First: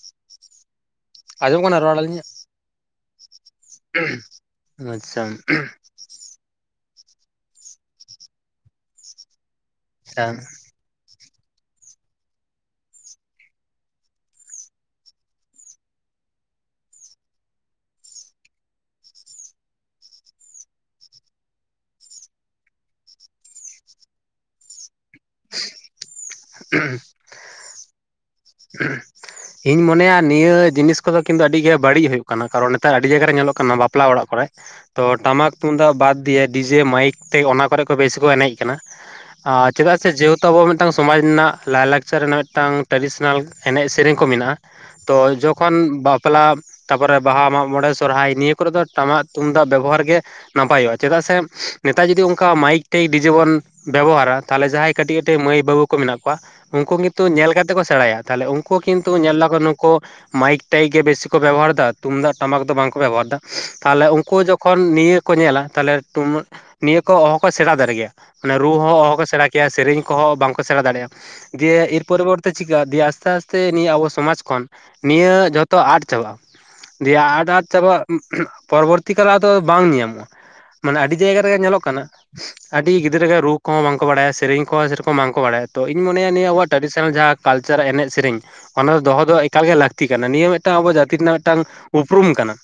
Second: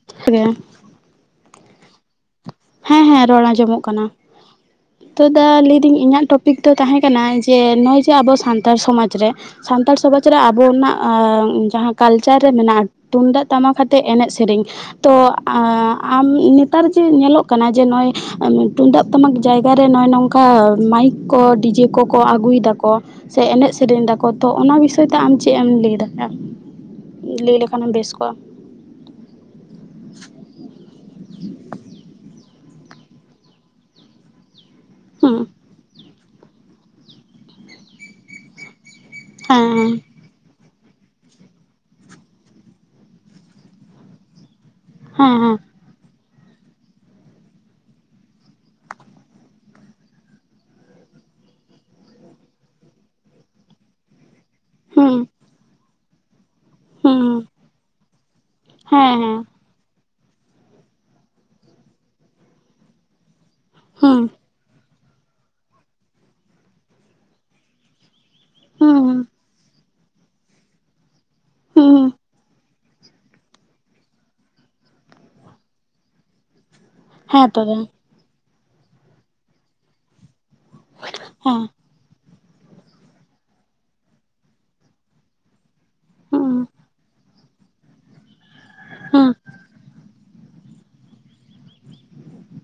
[unintelligible] ᱟᱸᱚᱢᱚᱜ ᱠᱟᱱᱟᱮ ᱨᱚᱲ ᱟᱹᱞᱤᱧᱟᱜ ᱦᱮᱸ ᱦᱮᱸ ᱨᱚᱲ ᱟᱸᱡᱚᱢᱚᱜ ᱠᱟᱱᱟ ᱛ ᱟᱪᱪᱷᱟ ᱫᱟ ᱞᱟᱹᱭᱫᱟᱹᱧ ᱤᱧᱟᱹᱜ ᱴᱚᱯ ᱴᱯᱤᱠ ᱫᱚ ᱛᱟᱦᱮᱸ ᱠᱟᱱᱟ ᱡᱮ ᱱᱚᱜ ᱚᱭ ᱡᱮ ᱟᱵᱚ ᱥᱟᱱᱛᱟᱲ ᱥᱚᱢᱟᱡᱽ ᱨᱮ ᱥᱟᱱᱛᱟᱲ ᱥᱚᱢᱟᱡᱽ ᱨᱮ ᱟᱵᱚ ᱱᱟᱜ ᱟᱨ ᱡᱟᱦᱟᱸ ᱠᱟᱞᱪᱟᱨ ᱨᱮ ᱢᱮᱱᱟᱜᱼᱟ ᱛᱩᱢᱫᱟᱜ ᱴᱟᱢᱟᱠ ᱟᱛᱮ ᱮᱱᱮᱡ ᱥᱮᱨᱮᱧ ᱛᱚ ᱟᱢ ᱱᱮᱛᱟᱨ ᱡᱮ ᱧᱮᱞᱚᱜ ᱠᱟᱱᱟ ᱡᱮ ᱱᱚᱜᱼᱚᱭ ᱛᱩᱢᱫᱟᱜ ᱴᱟᱢᱟᱠ ᱡᱟᱭᱜᱟ ᱨᱮ ᱱᱚᱜᱼᱚᱭ ᱱᱚᱝᱠᱟ ᱢᱟᱭᱤᱠ ᱠᱚ ᱰᱤᱡᱮ ᱠᱚᱠᱚ ᱟᱹᱜᱩᱭ ᱫᱟᱠᱚ ᱥᱮ ᱮᱱᱮᱡ ᱥᱮᱨᱮᱧ ᱫᱟᱠᱚ ᱛᱚ ᱚᱱᱟ ᱵᱤᱥᱚᱭ ᱛᱮ ᱟᱢ ᱪᱮᱫ ᱮᱢ ᱞᱟᱹᱭ ᱫᱟᱲᱮᱭᱟᱜᱼᱟ ᱦᱮᱸ ᱞᱟᱹᱭ ᱞᱮᱠᱷᱟᱱᱮᱢ ᱵᱮᱥ ᱠᱚᱜᱼᱟ [inaudible] ᱤᱧ ᱢᱚᱱᱮᱭᱟ ᱱᱤᱭᱟᱹ ᱡᱤᱱᱤᱥ ᱠᱚ ᱫᱚ ᱠᱤᱱᱛᱩ ᱟᱹᱰᱤ ᱜᱮ ᱵᱟᱹᱲᱤᱡ ᱦᱩᱭᱩᱜ ᱠᱟᱱᱟ ᱠᱟᱨᱚᱱ ᱱᱮᱛᱟᱨ ᱟᱹᱰᱤ ᱡᱟᱭᱜᱟ ᱨᱮ ᱧᱮᱞᱚᱜ ᱠᱟᱱᱟ ᱵᱟᱯᱞᱟ ᱚᱲᱟᱜ ᱠᱚᱨᱮ ᱛᱚ ᱦᱮᱸ ᱴᱟᱢᱟᱠ ᱛᱩᱢᱫᱟᱜ ᱵᱟᱫ ᱫᱤᱭᱮ ᱰᱤᱡᱮ ᱢᱟᱭᱤᱠ ᱛᱮ ᱚᱱᱟ ᱠᱚᱨᱮ ᱠᱚ ᱵᱮᱥᱤ ᱠᱚ ᱮᱱᱮᱡ ᱠᱟᱱᱟ ᱟ ᱦᱮᱸ ᱪᱮᱫᱟᱜ ᱥᱮ ᱡᱮᱦᱮᱛᱩ ᱟᱵᱚᱣᱟᱜ ᱢᱤᱫᱴᱟᱝ ᱥᱚᱢᱟᱡᱽ ᱨᱮᱱᱟᱜ ᱞᱟᱭᱼᱞᱟᱠᱪᱟᱨ ᱨᱮᱱᱟᱜ ᱢᱤᱫᱴᱟᱝ ᱴᱤᱥᱼ [unintelligible] ᱮᱱᱮᱡ ᱥᱮᱨᱮᱧ ᱠᱚ ᱢᱮᱱᱟᱜᱼᱟ ᱦᱮᱸ ᱛᱚ ᱦᱮᱸ ᱡᱚᱠᱷᱚᱱ ᱵᱟᱯᱞᱟ ᱛᱟᱨᱯᱚᱨᱮ ᱵᱟᱦᱟ ᱢᱟᱜ ᱢᱚᱬᱮ ᱥᱚᱨᱦᱟᱭ ᱱᱤᱭᱟᱹ ᱠᱚᱨᱮ ᱫᱚ ᱴᱟᱢᱟᱠ ᱛᱩᱢᱫᱟᱜ ᱵᱮᱵᱚᱦᱟᱨ ᱜᱮ ᱱᱟᱯᱟᱭᱚᱜᱼᱟ ᱪᱮᱫᱟᱜ ᱥᱮ ᱱᱮᱛᱟᱨ ᱡᱩᱚᱫᱤ ᱚᱱᱠᱟ ᱢᱟᱭᱤᱠ ᱴᱟᱤᱠ ᱵᱤᱡᱮ ᱵᱚᱱ ᱵᱮᱵᱚᱦᱟᱨ-ᱟ ᱛᱟᱦᱚᱞᱮ ᱡᱟᱦᱟᱸᱭ ᱦᱮᱸ ᱠᱟᱹᱴᱤᱡ ᱠᱟᱹᱴᱤᱡ ᱢᱟᱹᱭ ᱵᱟᱹᱵᱩ ᱠᱚ ᱢᱮᱱᱟᱜ ᱠᱚᱣᱟ ᱩᱱᱠᱩ ᱦᱮᱸ ᱠᱤᱱᱛᱩ ᱧᱮᱞ ᱠᱟᱛᱮ ᱠᱚ ᱥᱮᱬᱟᱭᱟ ᱛᱟᱦᱚᱞᱮ ᱩᱱᱠᱩ ᱱᱩᱠᱩ ᱠᱤᱱᱛᱩ ᱦᱮᱸ ᱦᱮᱸ ᱧᱮᱞᱫᱟᱠᱚ ᱱᱩᱠᱩ ᱢᱟᱭᱤᱠ ᱴᱟᱭᱤᱠ ᱜᱮ ᱵᱤᱥᱤ ᱠᱚ ᱵᱮᱵᱚᱦᱟᱨ ᱮᱫᱟ ᱛᱩᱢᱫᱟᱜ ᱴᱟᱢᱟᱠ ᱫᱚ ᱵᱟᱝ ᱠᱚ ᱵᱮᱵᱚᱦᱟᱨ ᱮᱫᱟ ᱛᱟᱞᱦᱮ ᱦᱮᱸ ᱩᱱᱠᱩ ᱡᱚᱠᱷᱚᱱ ᱱᱤᱭᱟᱹ ᱠᱚ ᱧᱮᱞᱟ ᱛᱟᱞᱦᱮ ᱱᱤᱭᱟᱹ ᱠᱚ ᱚᱦᱚ ᱠᱚ ᱥᱮᱬᱟ ᱫᱟᱲᱮᱜ ᱜᱮᱭᱟ ᱢᱟᱱᱮ ᱨᱩ ᱦᱚᱸ ᱚᱦᱚ ᱦᱩᱸ ᱠᱚ ᱥᱮᱬᱟ ᱠᱮᱭᱟ ᱥᱮᱨᱮᱧ ᱠᱚᱦᱚᱸ ᱵᱟᱝᱠᱚ ᱥᱮᱬᱟ ᱫᱟᱲᱮᱭᱟᱜᱼᱟ ᱡᱮ ᱮᱤᱨ ᱦᱩᱸ ᱯᱚᱨᱤ ᱵᱚᱨᱛᱤ ᱪᱤᱠᱟ ᱫᱤᱭᱮ ᱟᱥᱛᱮ ᱟᱥᱛᱮ ᱱᱤᱭᱟᱹ ᱟᱵᱚ ᱥᱚᱢᱟᱡ ᱠᱷᱚᱱ ᱱᱤᱭᱟᱹ ᱡᱷᱚᱛᱚ ᱟᱫ ᱪᱟᱵᱟᱜᱼᱟ ᱫᱤᱭᱮ ᱦᱮᱸ ᱟᱫ ᱟᱫ ᱛᱚᱵᱮ ᱪᱟᱵᱟᱜ ᱯᱚᱨᱚᱵᱚᱨᱛᱤ ᱠᱟᱞ ᱫᱚ ᱵᱟᱝ ᱧᱮᱞ ᱧᱟᱢᱚᱜᱼᱟ ᱢᱟᱱᱮ ᱟᱹᱰᱤ ᱡᱟᱭᱜᱟ ᱨᱮ ᱜᱮ ᱦᱮᱸ ᱧᱮᱞᱚᱜ ᱠᱟᱱᱟ ᱟᱹᱰᱤ ᱜᱤᱫᱽᱨᱟᱹ ᱜᱮ ᱨᱩᱟᱹ ᱠᱚᱦᱚᱸ ᱵᱟᱝ ᱠᱚ ᱵᱟᱲᱟᱭᱟ ᱥᱮᱨᱮᱧ ᱠᱚᱦᱸ ᱥᱮᱨᱚᱠᱚᱢ ᱵᱟᱝ ᱠᱚ ᱵᱟᱲᱟᱭᱟ ᱛᱚ ᱤᱧ ᱢᱚᱱᱮᱭᱟ ᱱᱤᱭᱟᱹ ᱦᱩᱸ ᱟᱵᱚᱣᱟᱜ ᱴᱨᱟᱰᱤᱥᱚᱱᱟᱞ ᱡᱟᱦᱟᱸ ᱠᱟᱞᱪᱟᱨ ᱮᱱᱮᱡ ᱥᱮᱨᱮᱧ ᱚᱱᱟ ᱫᱚᱦᱚ ᱦᱩᱸ ᱫᱚ ᱮᱠᱟᱞ ᱜᱮ ᱞᱟᱹᱠᱛᱤ ᱠᱟᱱᱟ ᱱᱤᱭᱟᱹ ᱢᱤᱫ ᱴᱟᱝ ᱟᱵᱚ ᱡᱟᱹᱛᱤ ᱨᱮᱱᱟᱜ ᱢᱤᱫᱴᱟᱝ ᱩᱯᱨᱩᱢ ᱠᱟᱱᱟ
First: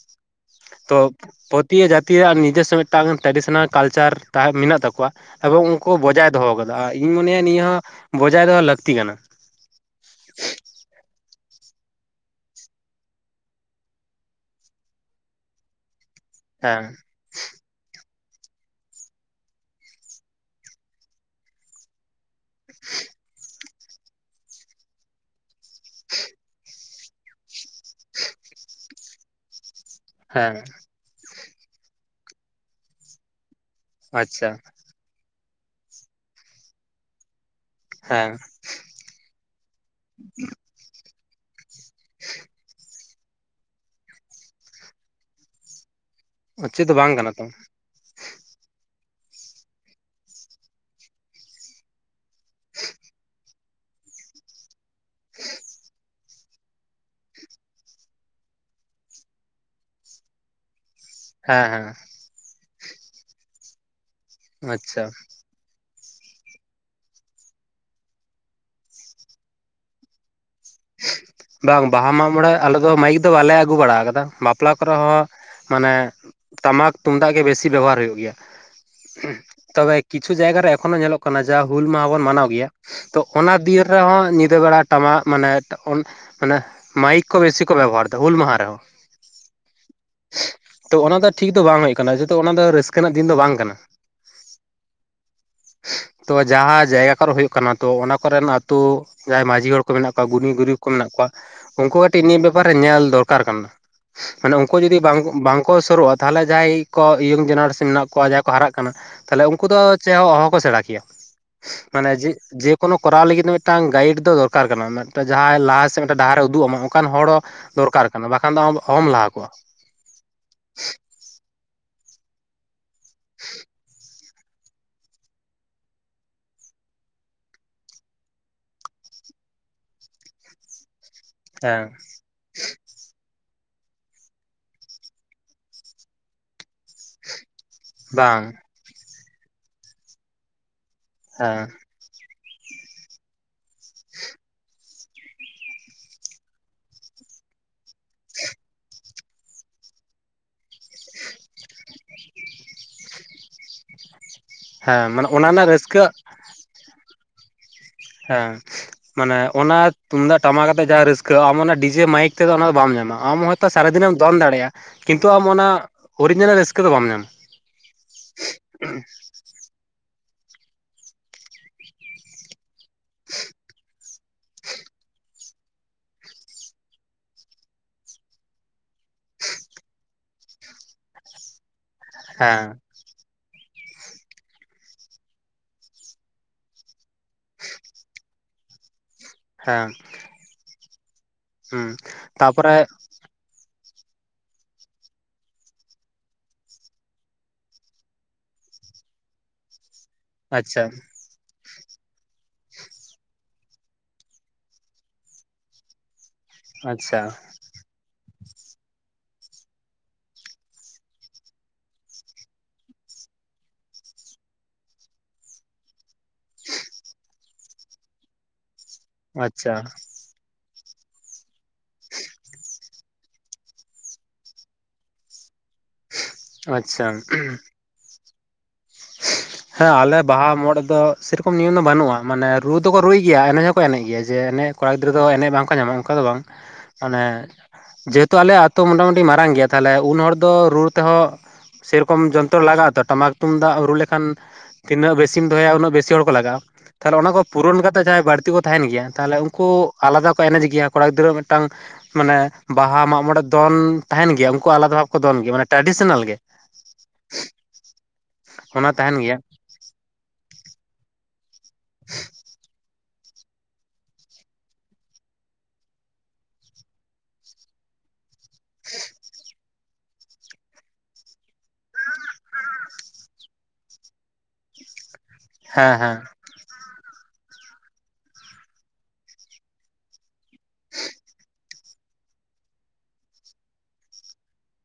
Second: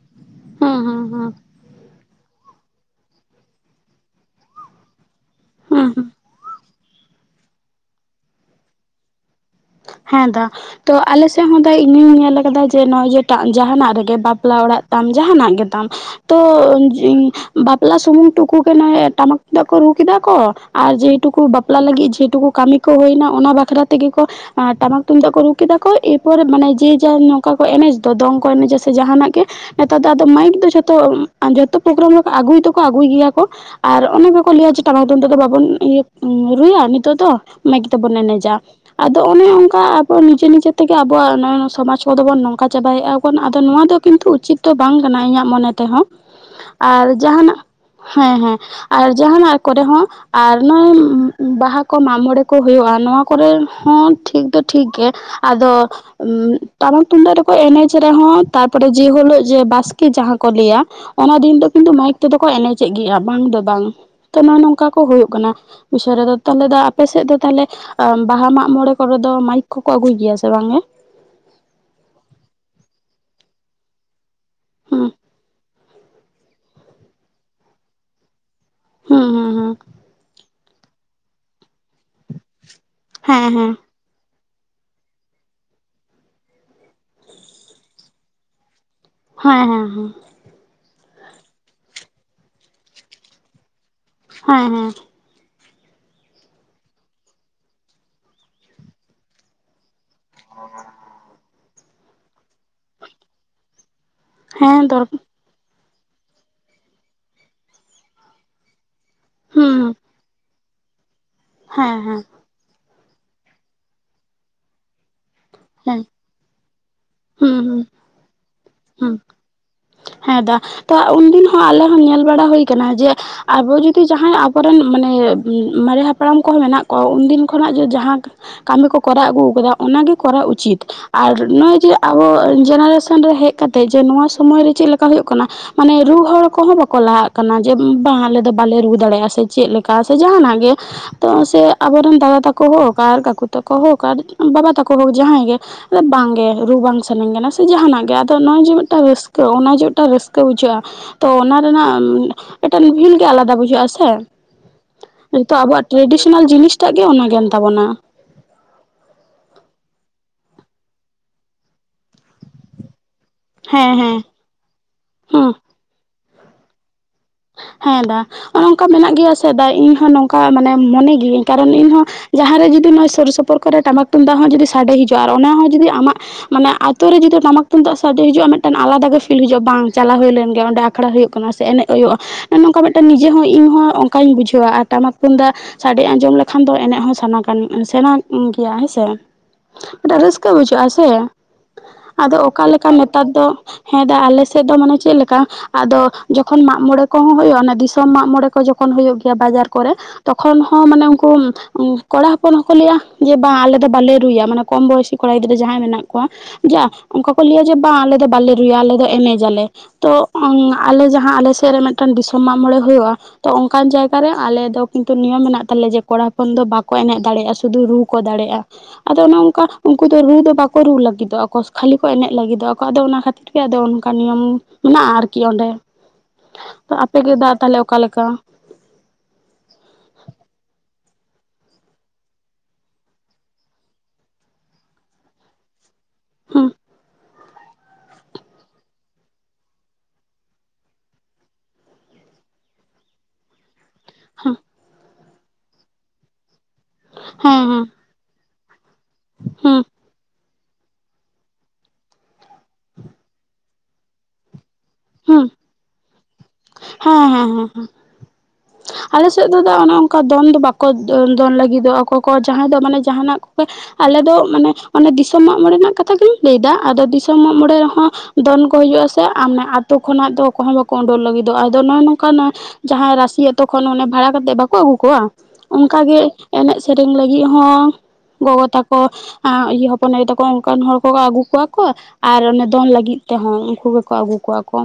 ᱦᱩᱸ ᱛᱚ ᱦᱩᱸ ᱦᱩᱸ [unintelligible] ᱡᱟᱛᱤᱭᱟᱜ ᱱᱤᱡᱮᱨᱥᱚ ᱢᱤᱫᱴᱟᱝ ᱴᱨᱟᱰᱤᱥᱚᱱᱟᱞ ᱠᱟᱞᱪᱟᱨ ᱛᱟᱦᱮᱸ ᱢᱮᱱᱟᱜ ᱛᱟᱠᱚᱣᱟ ᱮᱵᱚᱝ ᱩᱱᱠᱩ ᱦᱩᱸ ᱦᱩᱸ ᱵᱚᱡᱟᱭ ᱫᱚᱦᱚᱣᱟ ᱠᱟᱫᱟ ᱟᱨ ᱤᱧ ᱢᱚᱱᱮᱭᱟ ᱱᱤᱭᱟᱹ ᱦᱚᱸ ᱵᱚᱡᱟᱭ ᱫᱚᱦᱚ ᱞᱟᱹᱠᱛᱤ ᱠᱟᱱᱟ ᱦᱮᱸ ᱫᱟ ᱛᱚ ᱟᱞᱮᱥᱮᱫ ᱦᱚᱸ ᱤᱧᱤᱧ ᱧᱮᱞ ᱟᱠᱟᱫᱟ ᱡᱮ ᱱᱚᱜᱼᱚᱭ ᱡᱮ ᱴᱟᱜ ᱡᱟᱦᱟᱱᱟᱜ ᱨᱮᱜᱮ ᱵᱟᱯᱞᱟ ᱚᱲᱟᱜ ᱛᱟᱢ ᱡᱟᱦᱟᱱᱟᱜ ᱜᱮᱛᱟᱢ ᱛᱚ ᱦᱮᱸ ᱵᱟᱯᱞᱟ ᱥᱩᱢᱩᱝ ᱴᱩᱠᱩ ᱴᱟᱢᱟᱠ ᱛᱩᱢᱫᱟᱜ ᱠᱚ ᱨᱩ ᱠᱮᱫᱟ ᱠᱚ ᱟᱨ ᱡᱮ ᱴᱩᱠᱩ ᱵᱟᱯᱞᱟ ᱞᱟᱹᱜᱤᱫ ᱡᱮ ᱴᱩᱠᱩ ᱠᱟᱹᱢᱤ ᱠᱚ ᱦᱩᱭᱱᱟ ᱚᱱᱟ ᱵᱟᱠᱷᱨᱟ ᱛᱮᱜᱮ ᱠᱚ ᱴᱟᱢᱟᱠ ᱛᱩᱢᱫᱟᱜ ᱠᱚ ᱨᱩ ᱠᱮᱫᱟ ᱠᱚ ᱮᱨᱯᱚᱨᱮ ᱢᱟᱱᱮ ᱡᱮ ᱡᱟ ᱚᱠᱟ ᱠᱚ ᱮᱱᱮᱡ ᱫᱚ ᱫᱚᱝ ᱠᱚ ᱮᱱᱮᱡᱟ ᱥᱮ ᱡᱟᱦᱟᱱᱟᱜ ᱜᱮ ᱱᱮᱛᱟᱨ ᱫᱚ ᱟᱫᱚ ᱦᱮᱸ ᱢᱟᱭᱤᱠ ᱫᱚ ᱡᱷᱚᱛᱚ ᱡᱚᱛᱚ ᱯᱚᱨᱳᱜᱨᱟᱢ ᱟᱹᱜᱩᱭ ᱛᱠᱚ ᱟᱹᱜᱩᱭ ᱜᱮᱭᱟ ᱠᱚ ᱟᱨ ᱚᱱᱟ ᱟᱪᱪᱷᱟ ᱜᱮᱠᱚ ᱞᱟᱹᱭᱟ ᱴᱟᱢᱟᱠ ᱛᱩᱢ ᱫᱟᱜ ᱫᱚ ᱵᱟᱵᱚᱱ ᱤᱭᱟᱹ ᱨᱩᱭᱟ ᱱᱤᱛᱚᱜ ᱫᱚ ᱢᱟᱭᱤᱠ ᱛᱮᱵᱚᱱ ᱦᱮᱸ ᱮᱱᱮᱡᱟ ᱛᱚ ᱚᱱᱮ ᱚᱱᱠᱟ ᱟᱵᱚ ᱱᱤᱡᱮ ᱱᱤᱡᱮ ᱛᱮᱜᱮ ᱟᱵᱚᱣᱟᱜ ᱱᱚᱜᱚᱭ ᱥᱚᱢᱟᱡ ᱠᱚᱫᱚ ᱵᱚᱱ ᱱᱚᱝᱠᱟ ᱪᱟᱵᱟᱭᱮᱜᱼᱟ ᱠᱷᱚᱱ ᱟᱫᱚ ᱱᱚᱣᱟ ᱫᱚ ᱠᱤᱱᱛᱩ ᱩᱪᱤᱛ ᱫᱚ ᱵᱟᱝ ᱠᱟᱱᱟ ᱤᱧᱟᱜ ᱢᱚᱱᱮ ᱛᱮᱦᱚᱸ ᱪᱮᱫ ᱫᱚ ᱟᱨ ᱵᱟᱝ ᱠᱟᱱᱟ ᱛᱚ ᱡᱟᱦᱟᱱᱟᱜ ᱦᱮᱸ ᱦᱮᱸ ᱟᱨ ᱡᱟᱦᱟᱱᱟᱜ ᱠᱚᱨᱮ ᱦᱚᱸ ᱟᱨ ᱱᱚᱜᱼᱚᱭ ᱵᱟᱦᱟ ᱠᱚ ᱢᱟᱜ ᱢᱚᱬᱮ ᱠᱚ ᱠᱚ ᱦᱩᱭᱩᱜᱼᱟ ᱱᱚᱣᱟ ᱠᱚᱨᱮ ᱦᱚᱸ ᱴᱷᱤᱠ ᱫᱚ ᱴᱷᱤᱠ ᱜᱮ ᱟᱫᱚ ᱴᱟᱢᱟᱠ ᱛᱩᱢᱫᱟᱜ ᱨᱮᱠᱚ ᱮᱱᱮᱡ ᱨᱮᱦᱚᱸ ᱛᱟᱨᱯᱚᱨᱮ ᱡᱮᱦᱤᱞᱳᱜ ᱡᱮ ᱵᱟᱥᱠᱮ ᱡᱟᱸᱦᱟ ᱠᱚ ᱞᱟᱹᱭᱟ ᱚᱱᱟ ᱫᱤᱱ ᱦᱮᱸ ᱫᱚ ᱦᱮᱸ ᱠᱤᱱᱛᱩ ᱢᱟᱭᱤᱠ ᱛᱮᱫᱚ ᱠᱚ ᱮᱱᱮᱡᱮᱫ ᱜᱮᱭᱟ ᱵᱟᱝ ᱫᱚ ᱵᱟᱝ ᱛᱚ ᱱᱚᱜ-ᱚᱭ ᱱᱚᱝᱠᱟ ᱠᱚ ᱟᱪᱪᱷᱟ ᱦᱩᱭᱩᱜ ᱠᱟᱱᱟ ᱵᱤᱥᱚᱭ ᱨᱮᱫᱚ ᱛᱟᱦᱚᱞᱮ ᱫᱚ ᱟᱯᱮᱥᱮᱫ ᱫᱚ ᱛᱟᱦᱮᱞᱮ ᱵᱟᱦᱟ ᱢᱟᱜ ᱢᱚᱬᱮ ᱠᱚᱨᱮ ᱫᱚ ᱢᱟᱭᱤᱠ ᱠᱚᱠᱚ ᱟᱹᱜᱩᱭ ᱜᱮᱭᱟ ᱥᱮ ᱵᱟᱝ ᱜᱮ ᱵᱟᱝ ᱵᱟᱦᱟ ᱢᱟᱜ ᱢᱚᱬᱮ ᱟᱞᱮ ᱫᱚ ᱢᱟᱹᱭᱤᱠ ᱫᱚ ᱵᱟᱞᱮ ᱟᱹᱜᱩ ᱵᱟᱲᱟ ᱟᱠᱟᱫᱟ ᱵᱟᱯᱞᱟ ᱠᱚᱨᱮ ᱦᱩᱸ ᱦᱚᱸ ᱢᱟᱱᱮ ᱴᱟᱢᱟᱠ ᱛᱩᱢᱫᱟᱜ ᱜᱮ ᱵᱮᱥᱤ ᱵᱮᱵᱚᱦᱟᱨ ᱦᱩᱭᱩᱜ ᱜᱮᱭᱟ ᱦᱩᱸ ᱦᱩᱸ ᱦᱩᱸ ᱛᱚᱵᱮ ᱠᱤᱪᱷᱩ ᱡᱟᱭᱜᱟ ᱨᱮ ᱮᱠᱷᱚᱱᱳ ᱧᱮᱞᱚᱜ ᱠᱟᱱᱟ ᱡᱮ ᱦᱩᱞ ᱢᱟᱦᱟ ᱵᱚᱱ ᱢᱟᱱᱟᱣ ᱛᱚ ᱦᱮᱸ ᱚᱱᱟ ᱦᱮᱸ ᱫᱤᱱ ᱨᱮᱦᱚᱸ ᱧᱤᱫᱟᱹ ᱵᱮᱲᱟ ᱴᱟᱢᱟᱠ ᱢᱟᱱᱮ ᱢᱟᱱᱮ ᱢᱟᱭᱤᱠ ᱠᱚ ᱵᱮᱥᱤ ᱠᱚ ᱵᱮᱵᱚᱦᱟᱨ ᱮᱫᱟ ᱦᱩᱞ ᱢᱟᱦᱟ ᱨᱮᱦᱚᱸ ᱦᱮᱸ ᱦᱮᱸ ᱦᱮᱸ ᱛᱚ ᱚᱱᱟ ᱫᱚ ᱴᱷᱤᱠ ᱫᱚ ᱵᱟᱝ ᱦᱩᱭᱩᱜ ᱠᱟᱱᱟ ᱡᱚᱛᱚ ᱚᱱᱟ ᱫᱚ ᱨᱟᱹᱥᱠᱟᱹ ᱨᱮᱱᱟᱜ ᱫᱤᱱ ᱫᱚ ᱵᱟᱝ ᱠᱟᱱᱟ ᱦᱮᱸ ᱦᱮᱸ ᱛᱚ ᱡᱟᱦᱟᱸ ᱡᱟᱭᱜᱟ ᱠᱚᱨᱮ ᱦᱩᱭᱩᱜ ᱠᱟᱱᱟ ᱛᱚ ᱚᱱᱟ ᱠᱚᱨᱮᱱ ᱟᱹᱛᱩ ᱡᱟᱦᱟᱸᱭ ᱢᱟᱺᱡᱷᱤ ᱦᱚᱲ ᱠᱚ ᱢᱮᱱᱟᱜ ᱠᱚᱣᱟ ᱜᱩᱱᱤ ᱜᱩᱨᱤᱵ ᱠᱚ ᱢᱮᱱᱟᱜ ᱠᱚᱣᱟ ᱩᱱᱠᱩ ᱠᱟᱹᱴᱤᱡ ᱱᱤᱭᱟᱹ ᱵᱮᱯᱟᱨ ᱨᱮ ᱧᱮᱞ ᱫᱚᱨᱠᱟᱨ ᱠᱟᱱᱟ ᱢᱟᱱᱮ ᱩᱱᱠᱩ ᱦᱮᱸ ᱡᱩᱫᱤ ᱫᱚᱨ ᱵᱟᱝ ᱵᱟᱝ ᱠᱚ ᱥᱩᱨᱩᱜᱼᱟ ᱛᱟᱦᱚᱞᱮ ᱡᱟᱦᱟᱸᱭ ᱠᱚ ᱤᱭᱚᱝ ᱡᱮᱱᱟᱨᱮᱥᱚᱱ ᱢᱮᱱᱟᱜ ᱠᱚᱣᱟ ᱡᱟᱦᱟᱸᱭ ᱠᱚ ᱦᱟᱨᱟᱜ ᱠᱟᱱᱟ ᱛᱟᱦᱞᱮ ᱩᱱᱠᱩ ᱫᱚ ᱦᱩᱸ ᱪᱮᱫᱦᱚ ᱚᱦᱚ ᱠᱚ ᱥᱮᱬᱟ ᱠᱮᱭᱟ ᱦᱮᱸ ᱢᱟᱱᱮ ᱦᱮᱸ ᱠᱳᱚᱱᱳ ᱠᱚᱨᱟᱣ ᱞᱟᱹᱜᱤᱫ ᱢᱤᱫᱴᱟᱝ ᱜᱟᱭᱤᱰ ᱫᱚ ᱫᱚᱨᱠᱟᱨ ᱠᱟᱱᱟ ᱡᱟᱦᱟᱸᱭ ᱞᱟᱦᱟ ᱥᱮ ᱦᱮᱸ ᱨᱮ ᱰᱟᱦᱟᱨᱮ ᱩᱫᱩᱜ ᱟᱢᱟ ᱚᱱᱠᱟᱱ ᱦᱚᱲ ᱦᱩᱸ ᱦᱩᱸ ᱫᱚᱨᱠᱟᱨ ᱠᱟᱱᱟ ᱵᱟᱠᱷᱟᱱ ᱫᱚ ᱟᱢ ᱚᱦᱚᱢ ᱦᱩᱸ ᱞᱟᱦᱟ ᱠᱚᱜᱼᱟ ᱦᱮᱸ ᱫᱟ ᱛᱚ ᱩᱱᱫᱤᱱ ᱦᱚᱸ ᱟᱞᱮ ᱦᱚᱸ ᱧᱮᱞ ᱵᱟᱲᱟ ᱦᱩᱭ ᱟᱠᱟᱱᱟ ᱡᱮ ᱟᱵᱚ ᱡᱩᱫᱤ ᱡᱟᱦᱟᱸᱭ ᱟᱵᱚᱨᱮᱱ ᱢᱟᱱᱮ ᱢᱟᱨᱮ ᱦᱟᱯᱲᱟᱢ ᱠᱚᱦᱚᱸ ᱢᱮᱱᱟᱜ ᱠᱚᱣᱟ ᱩᱱᱫᱤᱱ ᱠᱷᱚᱱᱟᱜ ᱡᱮ ᱡᱟᱦᱟᱸ ᱠᱟᱹᱢᱤ ᱠᱚ ᱠᱚᱨᱟᱣ ᱟᱹᱜᱩ ᱟᱠᱟᱫᱟ᱾ ᱚᱱᱟᱜᱮ ᱠᱚᱨᱟᱣ ᱩᱪᱤᱛ ᱟᱨ ᱱᱚᱜ ᱚᱚᱭ ᱦᱮᱸ ᱡᱮ ᱟᱵᱚ ᱡᱮᱱᱟᱨᱮᱥᱚᱱ ᱨᱮ ᱦᱮᱡ ᱠᱟᱛᱮ ᱡᱮ ᱱᱚᱣᱟ ᱥᱚᱢᱚᱭ ᱨᱮ ᱪᱮᱫ ᱞᱮᱠᱟ ᱦᱩᱭᱩᱜ ᱠᱟᱱᱟ ᱢᱟᱱᱮ ᱨᱩ ᱦᱚᱲ ᱠᱚᱦᱚᱸ ᱵᱟᱠᱚ ᱞᱟᱦᱟᱜ ᱠᱟᱱᱟ ᱠᱟᱱᱟ ᱡᱮ ᱵᱟᱝ ᱟᱞᱮ ᱫᱚ ᱵᱟᱞᱮ ᱨᱩ ᱫᱟᱲᱮᱭᱟᱜ-ᱟ ᱥᱮ ᱪᱮᱫ ᱞᱮᱠᱟ ᱥᱮ ᱡᱟᱦᱟᱱᱟᱜ ᱜᱮ᱾ ᱛᱚ ᱥᱮ ᱦᱮᱸ ᱟᱵᱚᱨᱮᱱ ᱫᱟᱫᱟ ᱛᱟᱠᱚ ᱦᱳ ᱟᱨ ᱠᱟᱠᱩ ᱛᱟᱠᱚ ᱦᱳ ᱟᱨ ᱵᱟᱵᱟ ᱛᱟᱠᱚ ᱦᱳ ᱡᱟᱦᱟᱸᱭ ᱜᱮ ᱟᱫᱚ ᱵᱟᱝᱜᱮ ᱨᱩ ᱵᱟᱝ ᱥᱟᱹᱱᱟᱧ ᱠᱟᱱᱟ ᱥᱮ ᱡᱟᱦᱟᱱᱟᱜ ᱜᱮ ᱟᱫᱚ ᱱᱚᱜᱼᱚᱭ ᱡᱮ ᱢᱤᱫᱴᱟᱝ ᱨᱟᱹᱥᱠᱟᱹ ᱚᱱᱟ ᱡᱮ ᱢᱤᱫᱴᱟᱝ ᱨᱟᱹᱥᱠᱟᱹ ᱵᱩᱡᱷᱟᱹᱜ-ᱟ ᱛᱚ ᱚᱱᱟ ᱨᱮᱱᱟᱜ ᱢᱤᱫᱴᱮᱱ ᱵᱷᱤᱞ ᱜᱮ ᱟᱞᱟᱫᱟ ᱵᱩᱡᱷᱟᱹᱜᱼᱟ ᱥᱮ ᱦᱮᱸ ᱢᱟᱱᱮ ᱚᱱᱟ ᱱᱤᱛᱳᱜ ᱨᱮᱱᱟᱜ ᱟᱵᱚᱣᱟᱜ ᱨᱟᱹᱥᱠᱟᱹ ᱴᱮᱨᱮᱰᱤᱥᱱᱟᱞ ᱡᱤᱱᱤᱥᱴᱟᱜ ᱜᱮ ᱚᱱᱟᱜᱮ ᱮᱱ ᱛᱟᱵᱚᱱᱟ ᱦᱮᱸ ᱢᱟᱱᱮ ᱚᱱᱟ ᱛᱩᱢᱫᱟᱜ ᱴᱟᱢᱟᱠᱛᱮᱜ ᱡᱟᱦᱟᱸ ᱨᱟᱹᱥᱠᱟᱹᱜ ᱟᱢᱟᱜ ᱚᱱᱟ ᱰᱤᱡᱮ ᱢᱟᱭᱤᱠ ᱛᱮᱫᱚ ᱚᱱᱟ ᱫᱚ ᱵᱟᱢ ᱧᱟᱢᱟ-ᱟ ᱟᱢ ᱦᱚᱭᱛᱚ ᱦᱮᱸ ᱥᱟᱨᱟ ᱦᱮᱸ ᱫᱤᱱᱮᱢ ᱫᱚᱱ ᱫᱟᱲᱮᱭᱟᱜᱼᱟ ᱠᱤᱱᱛᱩ ᱟᱢ ᱦᱩᱸ ᱚᱱᱟ ᱚᱨᱤᱡᱤᱱᱟᱞ ᱨᱟᱹᱥᱠᱟᱹ ᱫᱚ ᱵᱟᱢ ᱧᱟᱢᱟ ᱦᱮᱸ ᱫᱟ ᱚᱱᱮ ᱚᱝᱠᱟ ᱢᱮᱱᱟᱜ ᱜᱮᱭᱟ ᱥᱮ ᱤᱧ ᱦᱚᱸ ᱱᱚᱝᱠᱟ ᱢᱟᱱᱮ ᱢᱚᱱᱮ ᱜᱤᱭᱟᱹᱧ ᱠᱟᱨᱚᱱ ᱤᱧ ᱦᱚᱸ ᱡᱟᱦᱟᱸ ᱨᱮ ᱡᱩᱫᱤ ᱡᱩ ᱱᱚᱣᱟ ᱥᱩᱨᱥᱩᱯᱩᱨ ᱠᱚᱨᱮ ᱴᱟᱢᱟᱠ ᱴᱩᱢᱫᱟᱜ ᱦᱚᱸ ᱡᱩᱫᱤ ᱥᱟᱰᱮ ᱦᱤᱡᱩᱜ-ᱟ ᱟᱨ ᱚᱱᱟ ᱦᱚᱸ ᱡᱩᱫᱤ ᱟᱢᱟᱜ ᱢᱟᱱᱮ ᱟᱹᱛᱩ ᱨᱮ ᱡᱩᱫᱤ ᱴᱟᱢᱟᱠ ᱛᱩᱫᱟᱜ ᱥᱟᱰᱮ ᱦᱤᱡᱩᱜ-ᱟ, ᱢᱤᱫᱴᱟᱝ ᱟᱞᱟᱫᱟ ᱜᱮ ᱯᱷᱤᱞ ᱦᱤᱡᱩᱜ-ᱟ, ᱵᱟᱝ ᱪᱟᱞᱟᱣ ᱦᱩᱭ ᱞᱮᱱ ᱜᱮᱭᱟ ᱚᱸᱰᱮ ᱟᱠᱷᱲᱟ ᱦᱩᱭᱩᱜ ᱠᱟᱱᱟ ᱥᱮ ᱮᱱᱮᱡ ᱦᱩᱭᱩᱜ-ᱟ ᱦᱮᱸ ᱱᱚᱝᱠᱟ ᱢᱤᱫᱴᱟᱝ ᱱᱤᱡᱮ ᱦᱚᱸ ᱤᱧ ᱦᱚᱸᱚᱸ ᱚᱱᱠᱟᱧ ᱵᱩᱡᱷᱟᱹᱣᱟ ᱟᱨ ᱴᱟᱢᱟᱠ ᱛᱩᱱᱫᱟ. ᱥᱟᱰᱮ ᱟᱸᱡᱚᱢ ᱞᱮᱠᱷᱟᱱ ᱫᱚ ᱮᱱᱮᱡ ᱦᱚᱸ ᱥ ᱥᱮᱬ [unintelligible] ᱜᱮᱭᱟ ᱦᱮᱸᱥᱮ ᱦᱮᱸ ᱢᱤᱫᱴ ᱨᱟᱹᱥᱠᱟᱹ ᱵᱩᱡᱷᱟᱹᱜ ᱟ ᱥᱮ ᱦᱩᱸ ᱟᱫᱚ ᱛᱟᱯᱚᱨᱮ ᱚᱠᱟᱞᱮᱠᱟ ᱱᱮᱛᱚᱼᱜ ᱱᱮᱛᱟᱨ ᱫᱚ ᱦᱮᱸ ᱫᱟ ᱟᱞᱮ ᱥᱮᱫ ᱫᱚ ᱢᱟᱱᱮ ᱪᱮᱫ ᱞᱮᱠᱟ ᱟᱫᱚ ᱛᱚᱠᱷᱚᱱ ᱢᱟᱜ ᱢᱚᱬᱮ ᱠᱚᱦᱚᱸ ᱦᱩᱭᱩᱜᱼᱟ ᱫᱤᱥᱚᱢ ᱢᱟᱜ ᱢᱚᱬᱮ ᱠᱚ ᱡᱚᱠᱷᱚᱱ ᱦᱩᱭᱩᱜ ᱜᱮᱭᱟ ᱵᱟᱡᱟᱨ ᱠᱚᱨᱮ ᱛᱚᱠᱷᱚᱱ ᱟᱪᱪᱷᱟ ᱦᱚᱸ ᱢᱟᱱᱮ ᱩᱱᱠᱩ ᱠᱚᱲᱟ ᱦᱚᱯᱚᱱ ᱦᱚᱸᱠᱚ ᱞᱟᱹᱭᱟ ᱡᱮ ᱵᱟᱝ ᱟᱞᱮ ᱫᱚ ᱵᱟᱞᱮ ᱨᱩᱭᱟ ᱢᱟᱱᱮ ᱠᱚᱢ ᱵᱚᱭᱚᱥᱤ ᱠᱚᱲᱟ ᱜᱤᱫᱽᱨᱟᱹ ᱡᱟᱦᱟᱸᱭ ᱢᱮᱱᱟᱜ ᱠᱚᱣᱟ ᱡᱟ ᱟᱪᱪᱷᱟ ᱚᱱᱠᱟ ᱠᱚ ᱞᱟᱹᱭᱟ ᱡᱮ ᱵᱟᱝ ᱟᱞᱮ ᱫᱚ ᱵᱟᱞᱮ ᱨᱩᱭᱟ ᱟᱞᱮ ᱫᱚ ᱮᱢᱮᱡᱟᱞᱮ ᱛᱚ ᱟᱞᱮ ᱡᱟ ᱡᱟᱦᱟᱸ ᱟᱞᱮ ᱥᱮᱫ ᱨᱮ ᱢᱤᱫᱴᱟᱝ ᱫᱤᱥᱚᱢ ᱢᱟᱜ ᱢᱚᱬᱮ ᱦᱩᱭᱩᱜᱼᱟ ᱛᱚ ᱚᱱᱠᱟᱱ ᱡᱟᱭᱜᱟᱨᱮ ᱟᱞᱮ ᱫᱚ ᱠᱱᱤᱛᱩ ᱱᱤᱭᱚᱢ ᱢᱮᱱᱟᱜ ᱛᱟᱞᱮᱭᱟ ᱡᱮ ᱠᱚᱲᱟ ᱦᱚᱯᱚᱱ ᱫᱚ ᱵᱟᱠᱚ ᱮᱱᱮᱡ ᱫᱟᱲᱮᱭᱟᱜᱼᱟ ᱥᱩᱫᱷᱩ ᱨᱩ ᱠᱚ ᱫᱟᱲᱮᱭᱟᱜᱼᱟ ᱟᱫᱚ ᱚᱱᱮ ᱚᱱᱠᱟ ᱟᱪᱪᱷᱟ ᱩᱱᱠᱩ ᱫᱚ ᱨᱩ ᱫᱚ ᱵᱟᱠᱚ ᱨᱩ ᱞᱟᱹᱜᱤᱫᱚᱜᱼᱟ ᱠᱷᱟᱹᱞᱤ ᱠᱚ ᱮᱱᱮᱡ ᱞᱟᱹᱜᱤᱫᱚᱜᱼᱟ ᱟᱫᱚ ᱚᱱᱟ ᱠᱷᱟᱹᱛᱤᱨ ᱜᱮ ᱟᱫᱚ ᱚᱱᱠᱟ ᱱᱤᱭᱚᱢ ᱢᱮᱱᱟᱜᱼᱟ ᱟᱨᱠᱤ ᱚᱸᱰᱮ ᱟᱪᱪᱷᱟ ᱟᱯᱮᱜᱮ ᱫᱟ ᱛᱟᱦᱚᱞᱮ ᱚᱠᱟᱮ ᱞᱮᱠᱟ? ᱦᱮᱸ ᱟᱞᱮ ᱵᱟᱦᱟ ᱢᱳᱲᱮ ᱨᱮᱫᱚ ᱥᱮᱨᱚᱠᱚᱢ ᱱᱤᱭᱚᱢ ᱫᱚ ᱵᱟᱹᱱᱩᱜ-ᱟ ᱢᱟᱱᱮ ᱨᱩ ᱫᱚᱠᱚ ᱨᱩᱭ ᱜᱮᱭᱟ ᱮᱱᱮᱡ ᱦᱚᱸᱠᱚ ᱮᱱᱮᱡ ᱜᱮᱭᱟ ᱡᱮ ᱮᱱᱮᱡ ᱠᱚᱲᱟ ᱜᱤᱫᱽᱨᱟᱹ ᱫᱚ ᱮᱱᱮᱡ ᱵᱟᱝ ᱠᱚ ᱧᱟᱢᱚᱜ-ᱟ, ᱚᱱᱠᱟ ᱫᱚ ᱵᱟᱝ ᱦᱮᱸ ᱢᱟᱱᱮ ᱡᱮᱦᱮᱛᱩ ᱟᱞᱮᱭᱟᱜ ᱟᱹᱛᱩ ᱢᱳᱴᱟᱢᱩᱴᱤ ᱢᱟᱨᱟᱝ ᱜᱮᱭᱟ ᱛᱟᱦᱞᱮ ᱩᱱ ᱦᱚᱲ ᱫᱚ ᱨᱩ ᱛᱮᱦᱚᱸ ᱥᱮᱨᱚᱠᱚᱢ ᱡᱚᱱᱛᱨ ᱞᱟᱜᱟᱜ ᱟ ᱛᱚ ᱴᱟᱢᱟᱠ ᱛᱩᱢᱫᱟᱜ ᱠᱷᱟᱱ ᱛᱤᱱᱟᱹᱜ ᱵᱮᱥᱤᱢ ᱫᱚᱦᱚᱭᱟ ᱩᱱᱟᱹᱜ ᱵᱮᱥᱤ ᱦᱚᱲ ᱠᱚ ᱞᱟᱜᱟᱜᱼᱟ ᱛᱟᱦᱚᱞᱮ ᱚᱱᱟ ᱠᱚ ᱦᱮᱸ ᱯᱩᱨᱚᱱ ᱦᱮᱸ ᱠᱟᱛᱮ ᱡᱟᱦᱟᱸᱭ ᱵᱟᱹᱲᱛᱤ ᱠᱚ ᱛᱟᱦᱮᱱ ᱜᱮᱭᱟ ᱛᱟᱦᱚᱞᱮ ᱩᱱᱠᱩ ᱦᱮᱸ ᱟᱞᱟᱫᱟ ᱠᱚ ᱮᱱᱮᱡ ᱜᱮᱭᱟ ᱠᱚᱲᱟ ᱜᱤᱫᱽᱨᱟᱹᱣᱟᱜ ᱢᱤᱫᱴᱟᱝ ᱢᱟᱱᱮ ᱵᱟᱦᱟ ᱢᱟᱜ ᱢᱚᱬᱮ ᱫᱚᱱ ᱛᱟᱦᱮᱱ ᱜᱮᱭᱟ ᱠᱚ ᱟᱞᱟᱫᱟ ᱵᱷᱟ ᱠᱚ ᱫᱚᱱ ᱦᱮᱸ ᱜᱮᱭᱟ ᱢᱮ ᱴᱨᱟᱰᱤᱥᱚᱱᱟᱞ ᱜᱮ ᱦᱮᱸ ᱦᱮᱸ ᱦᱮᱸ ᱚᱱᱟ ᱛᱟᱦᱮᱱ ᱟᱞᱮ ᱜᱮᱭᱟ ᱥᱮᱫ ᱫᱚ ᱫᱟ ᱚᱱᱮ ᱚᱱᱠᱟ ᱫᱚᱱ ᱫᱚ ᱵᱟᱠᱚ ᱠᱚ ᱫᱚᱱ ᱞᱟᱹᱜᱤᱫᱚᱜ ᱟᱠᱚ ᱠᱚ ᱡᱟᱦᱟᱸᱭ ᱫᱚ ᱢᱟᱱᱮ ᱡᱟᱦᱟᱱᱟᱜ ᱟᱞᱮ ᱫᱚ ᱢᱟᱱᱮ ᱚᱱᱮ ᱫᱤᱥᱚᱢ ᱢᱟᱜ ᱢᱚᱬᱮ ᱨᱮᱱᱟᱜ ᱠᱟᱛᱷᱟ ᱜᱤᱧ ᱞᱟᱹᱭᱫᱟ ᱟᱫᱚ ᱫᱤᱥᱚᱢ ᱢᱟᱜ ᱢᱚᱬᱮ ᱨᱮᱦᱚᱸ ᱫᱚᱱ ᱠᱚ ᱦᱤᱡᱩᱜᱼᱟ ᱥᱮ ᱟᱨᱢᱮ ᱟᱛᱳ ᱠᱷᱚᱱᱟᱜ ᱫᱚ ᱚᱠᱚ ᱦᱚᱸ ᱵᱟᱠᱚ ᱩᱰᱳᱠ ᱞᱟᱹᱜᱤᱫ ᱟᱫᱚ ᱟᱫᱚ ᱱᱚᱜᱚᱭ ᱱᱚᱝᱠᱟᱱᱟᱜ ᱡᱟᱦᱟᱸᱭ ᱨᱟ. ᱥᱤ ᱟᱛᱳ ᱠᱷᱚᱱ ᱚᱱᱮ ᱵᱷᱟᱲᱟ ᱠᱟᱛᱮ ᱵᱟᱠᱚ ᱟᱹᱜᱩ ᱠᱚᱣᱟ ᱦᱮᱸ ᱚᱱᱠᱟ ᱦᱮᱸ ᱜᱮ ᱮᱱᱮᱡ ᱥᱮᱨᱮᱧ ᱞᱟᱹᱜᱤᱫ ᱦᱚᱸ ᱜᱚᱜᱚ ᱛᱟᱠᱚ ᱦᱚᱯᱚᱱ ᱟᱹᱭᱳ ᱛᱟᱠᱚ ᱚᱱᱠᱟᱱ ᱦᱚᱲ ᱠᱚᱠᱚ ᱟᱹᱜᱩ ᱠᱚᱣᱟ ᱠᱚ ᱟᱨ ᱚᱱᱮ ᱫᱚᱱ ᱞᱟᱹᱜᱤᱫ ᱛᱮᱦᱚᱸ ᱩᱱᱠᱩ ᱜᱮᱠᱚ ᱟᱹᱜᱩ ᱠᱚᱣᱟ ᱠᱚ